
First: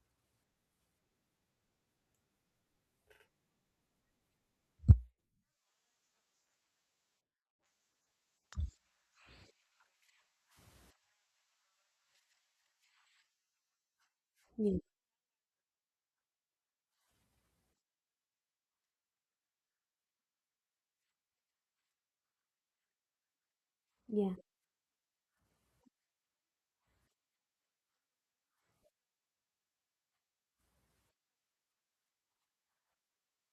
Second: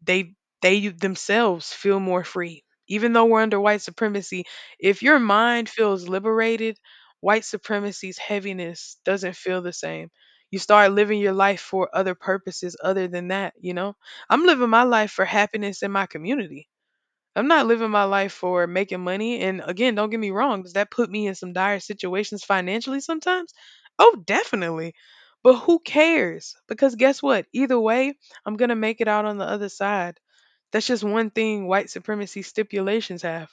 S2: they they themselves feel more free. Even though we're under white supremacy, if your mind feels liberated, white supremacy's heaviness doesn't feel the same. You start living your life for other purposes other than that, you know. I'm living
S1: Yeah.
S2: my life for happiness in my community. I'm not living my life for making money, and again, don't get me wrong, does that put me in some dire situations financially sometimes? Oh,
S1: Yeah.
S2: definitely. But who cares, because guess what, either way I'm gonna make it out on the other side. That's just one thing white supremacy stipulations have.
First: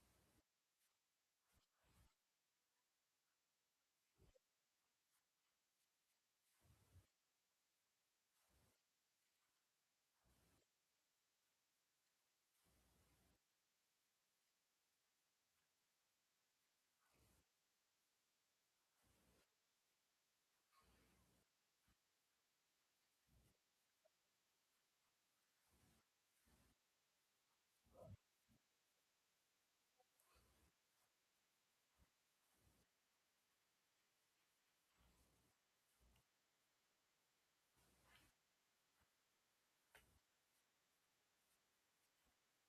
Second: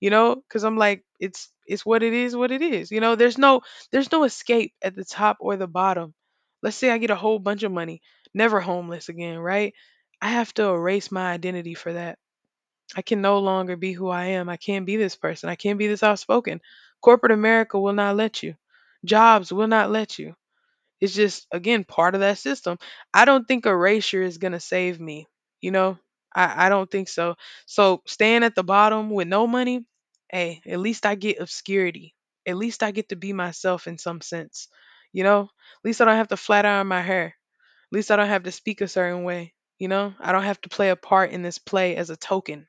S2: You know, cuz I'm like it's what it is, what it is. You know, there's no escape at the top or the bottom. Let's say I get a whole bunch of money, never homeless again, right? I have to erase my identity for that. I can no longer be who I am. I can't be this person. I can't be this outspoken. Corporate America will not let you. Jobs will not let you. It's just again part of that system. I don't think erasure is gonna save me. You know, I don't think so. So staying at the bottom with no money, hey, at least I get obscurity. At least I get to be myself in some sense. You know, at least I don't have to flat iron my hair. At least I don't have to speak a certain way. You know, I don't have to play a part in this play as a token,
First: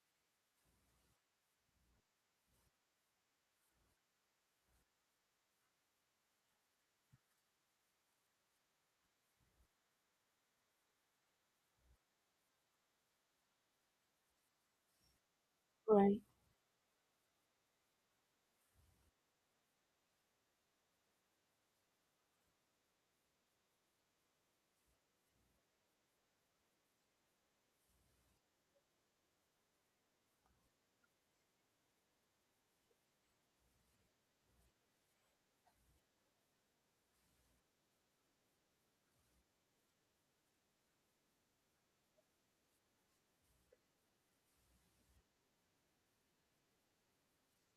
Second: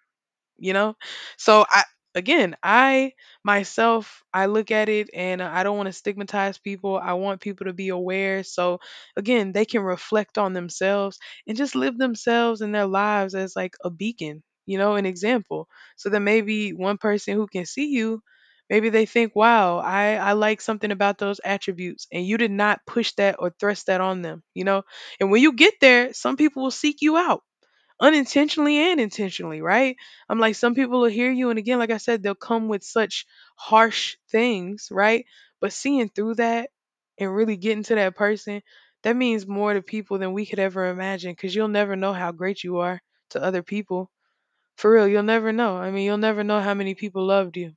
S2: you know. So I, again, I myself, I look at it and I don't want to stigmatize people. I want people to be aware, so again they can reflect on themselves and just live themselves and their lives as like a beacon, you know, an example, so that
S1: Right.
S2: maybe one person who can see you, maybe they think, wow, I like something about those attributes, and you did not push that or thrust that on them, you know. And when you get there, some people will seek you out unintentionally and intentionally, right? I'm like, some people will hear you, and again, like I said, they'll come with such harsh things, right? But seeing through that and really getting to that person, that means more to people than we could ever imagine, because you'll never know how great you are to other people. For real, you'll never know. I mean, you'll never know how many people loved you.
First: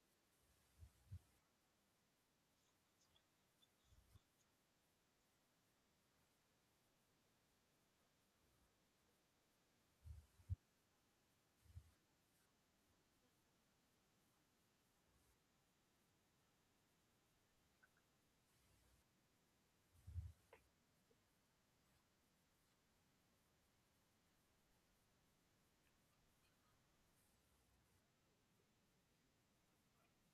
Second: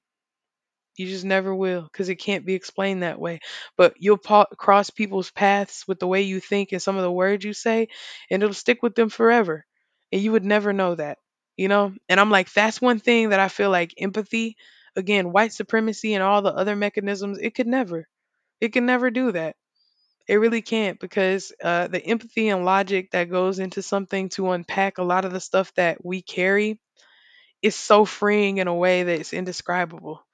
S2: You just never will because it can't be explained that way. But you'll cross people's paths with the way you think and some of the words you say, and it'll stick with them forever. And you would never know that, you know? And I'm like, that's one thing that I feel like empathy, again, white supremacy and all the other mechanisms, it could never, it can never do that. It really can't because the empathy and logic that goes into something to unpack a lot of the stuff that we carry is so freeing in a way that it's indescribable.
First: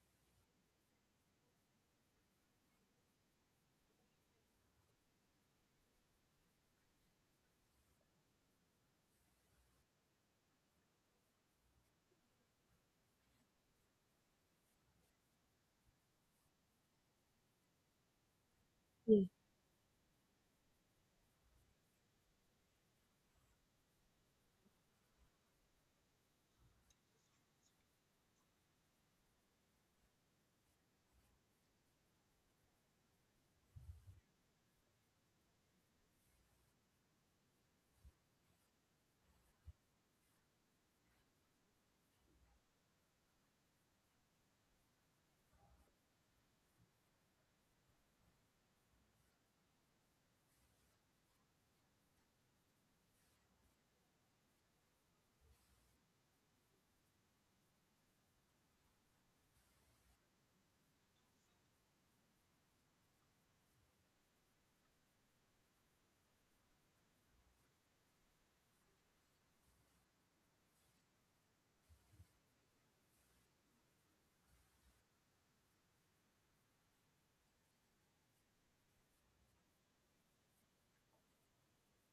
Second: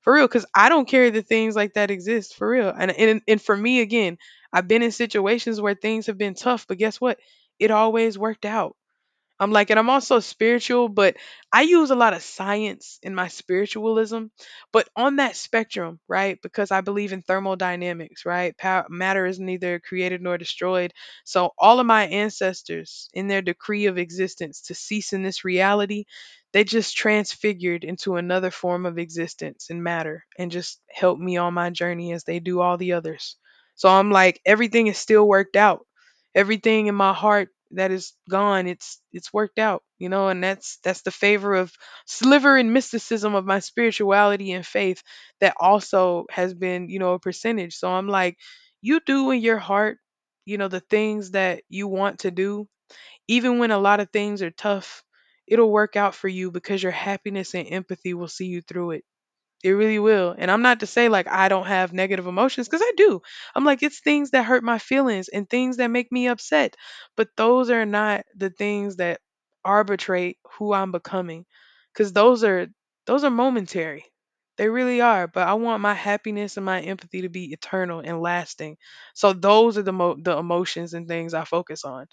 S2: For real, because I don't care that things like that exist. For real, and for me again, I've been in situations where things have been tough, but guess what, it always worked out. I'm like, and I'm also spiritual, but I use a lot of science in my spiritualism. But on that spectrum, right? Because I believe in thermodynamics, right? Power, matter
S1: Yeah.
S2: is neither created nor destroyed. So all of my ancestors, in their decree of existence to cease in this reality, they just transfigured into another form of existence in matter and just helped me on my journey as they do all the others. So I'm like, everything is still worked out, everything in my heart that is gone, it's worked out, and that's the favor of sliver and mysticism of my spirituality and faith that also has been a percentage. So I'm like, you do in your heart, you know the things that you want to do, even when a lot of things are tough. It'll work out for you because your happiness and empathy will see you through it. It really will. And I'm not to say like I don't have negative emotions, because I do. I'm like, it's things that hurt my feelings and things that make me upset. But those are not the things that arbitrate who I'm becoming. Cause those are momentary. They really are. But I want my happiness and my empathy to be eternal and lasting. So those are the emotions and things I focus on,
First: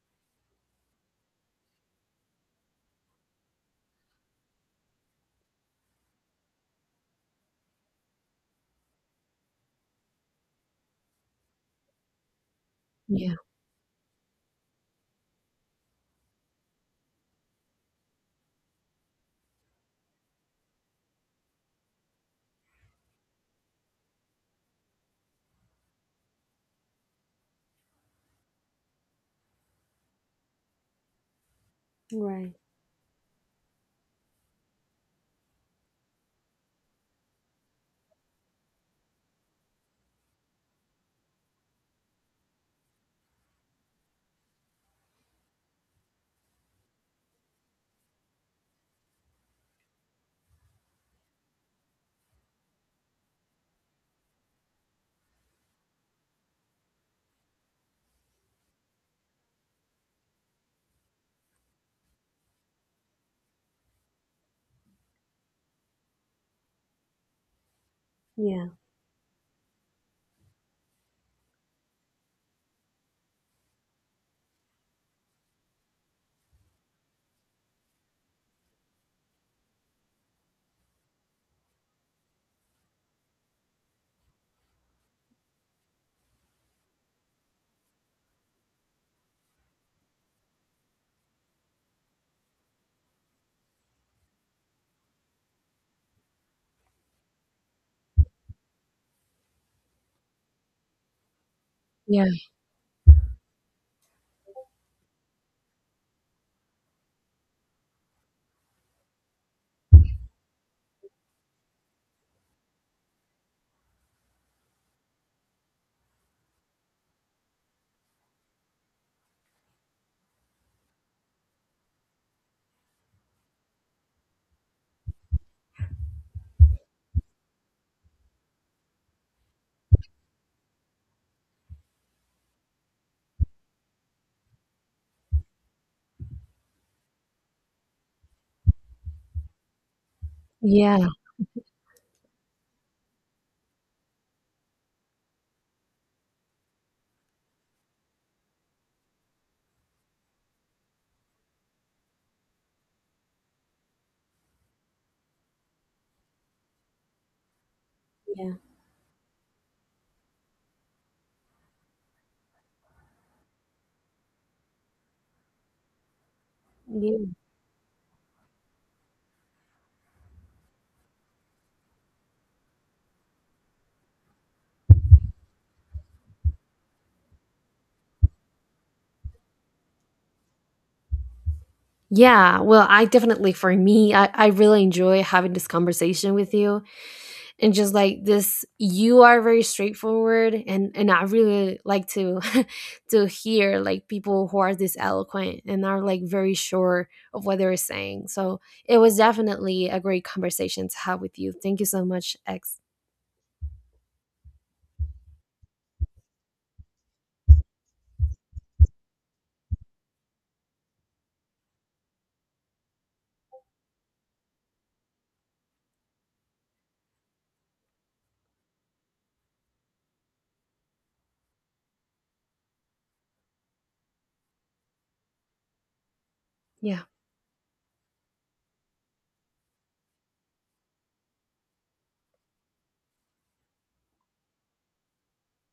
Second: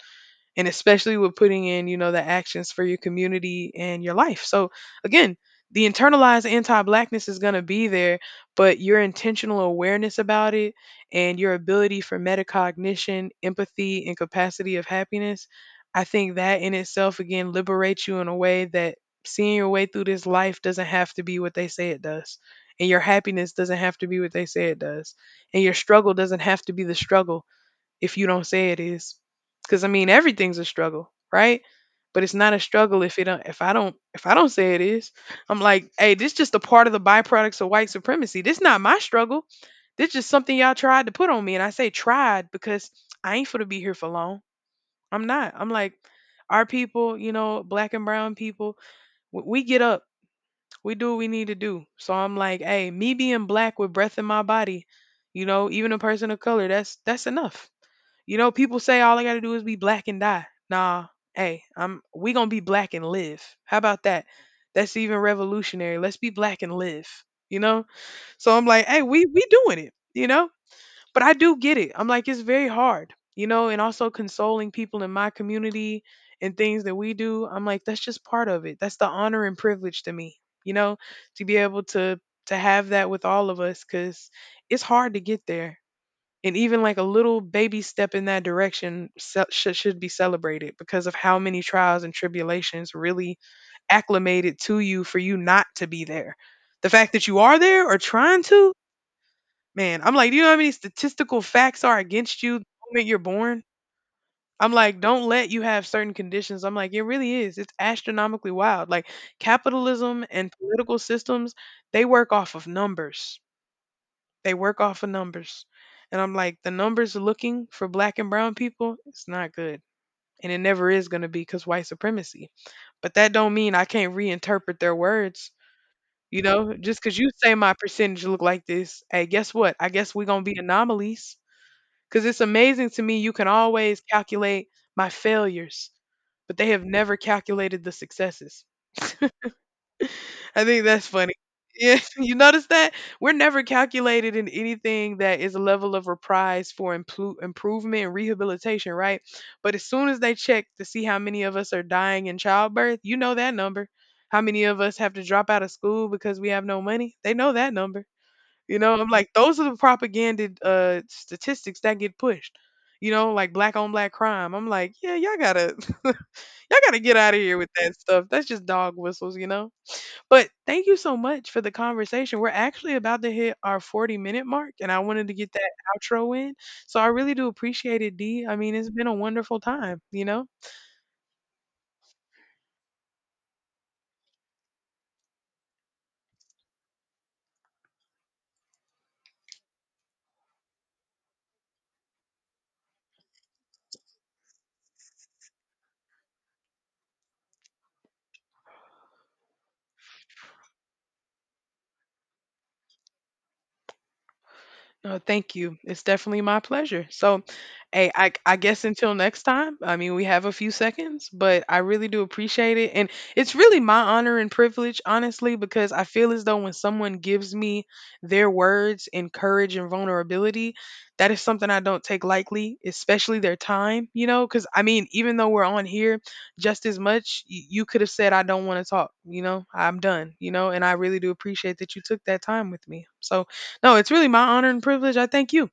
S2: and especially with putting in, the actions for your community and your life. So again, the internalized anti-blackness is going to be there, but your intentional awareness about it and your ability for metacognition,
S1: Yeah.
S2: empathy, and capacity of happiness, I think that in itself again liberates you in a way that seeing your way through this life doesn't have to be what they say it does. And your happiness doesn't have to be what they say it does. And your struggle doesn't have to be the struggle if you don't say it is. Cuz I mean everything's a struggle, right? But it's not
S1: Right.
S2: a struggle if it don't, if I don't say it is. I'm like, "Hey, this just a part of the byproducts of white supremacy. This not my struggle. This just something y'all tried to put on me." And I say tried because I ain't for to be here for long. I'm not. I'm like, our people, you know, black and brown people, we get up. We do what we need to do. So I'm like, "Hey, me being black with breath in my body, you know, even a person of color, that's enough." You know, people say all I gotta do is be black and die. Nah, hey, I'm we gonna be black and live. How about that? That's even revolutionary. Let's be black and live. You know? So I'm
S1: Yeah.
S2: like, hey, we doing it, you know? But I do get it. I'm like, it's very hard, you know, and also consoling people in my community and things that we do. I'm like, that's just part of it. That's the honor and privilege to me, you know, to be able to have that with all of us, because it's hard to get there, and even like a little baby step in that direction should be celebrated because of how many trials and tribulations really acclimated to you for you not to be there. The fact that you are there, or trying to. Man, I'm like, do you know how many statistical facts are
S1: Yeah,
S2: against you the moment you're born? I'm like, don't let you have certain conditions. I'm like, it really is, it's astronomically wild, like capitalism and political systems, they work off of numbers, they work off of numbers. And I'm like, the numbers looking for black and brown people, it's not good. And it never is going to be, because white supremacy. But that don't mean I can't reinterpret their words. You know, just because you say my percentage look like this, hey, guess what? I guess we're going to be anomalies. Because it's amazing to me, you can always calculate my failures, but they have never calculated the successes. I think
S1: yeah.
S2: that's
S1: Yeah.
S2: funny. Yeah, you notice that? We're never calculated in anything that is a level of reprise for improvement and rehabilitation, right? But as soon as they check to see how many of us are dying in childbirth, you know that number. How many of us have to drop out of school because we have no money? They know that number. You know, I'm like, those are the propaganda statistics that get pushed. You know, like black on black crime. I'm like, yeah, y'all gotta, y'all gotta get
S1: Yeah.
S2: out of here with that stuff. That's just dog whistles, you know? But thank you so much for the conversation. We're actually about to hit our 40-minute minute mark, and I wanted to get that outro in. So I really do appreciate it, D. I mean, it's been a wonderful time, you know?
S1: Yeah, well, I definitely, for me, I really enjoy having this conversation with you, and just like this, you are very straightforward, and I really like to to hear like people who are this eloquent and are like very sure of what they're saying. So it was definitely a great conversation to have with you. Thank you so much, X.
S2: No, thank you. It's definitely my pleasure. So, hey, I guess until next time, I mean, we have a few seconds, but I really do appreciate it. And it's really my honor and privilege, honestly, because I feel as though when someone gives me their words and courage and vulnerability, that is something I don't take lightly, especially their time, you know? Because, I mean, even though we're on here just as
S1: Yeah.
S2: much, you could have said, I don't want to talk, you know? I'm done, you know? And I really do appreciate that you took that time with me. So, no, it's really my honor and privilege. I thank you.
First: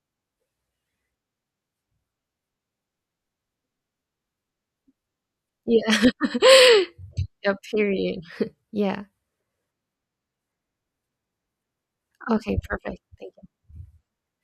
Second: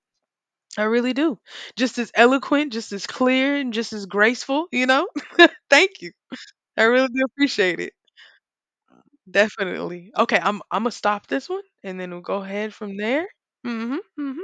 S2: I really do. Just as eloquent, just as clear, and just as graceful, you know? Thank
S1: Yeah.
S2: you. I really do
S1: Yeah,
S2: appreciate it.
S1: period. Yeah.
S2: Definitely. Okay, I'm gonna stop this one, and then we'll go
S1: Okay,
S2: ahead from
S1: perfect.
S2: there.
S1: Thank
S2: Mhm. Mhm.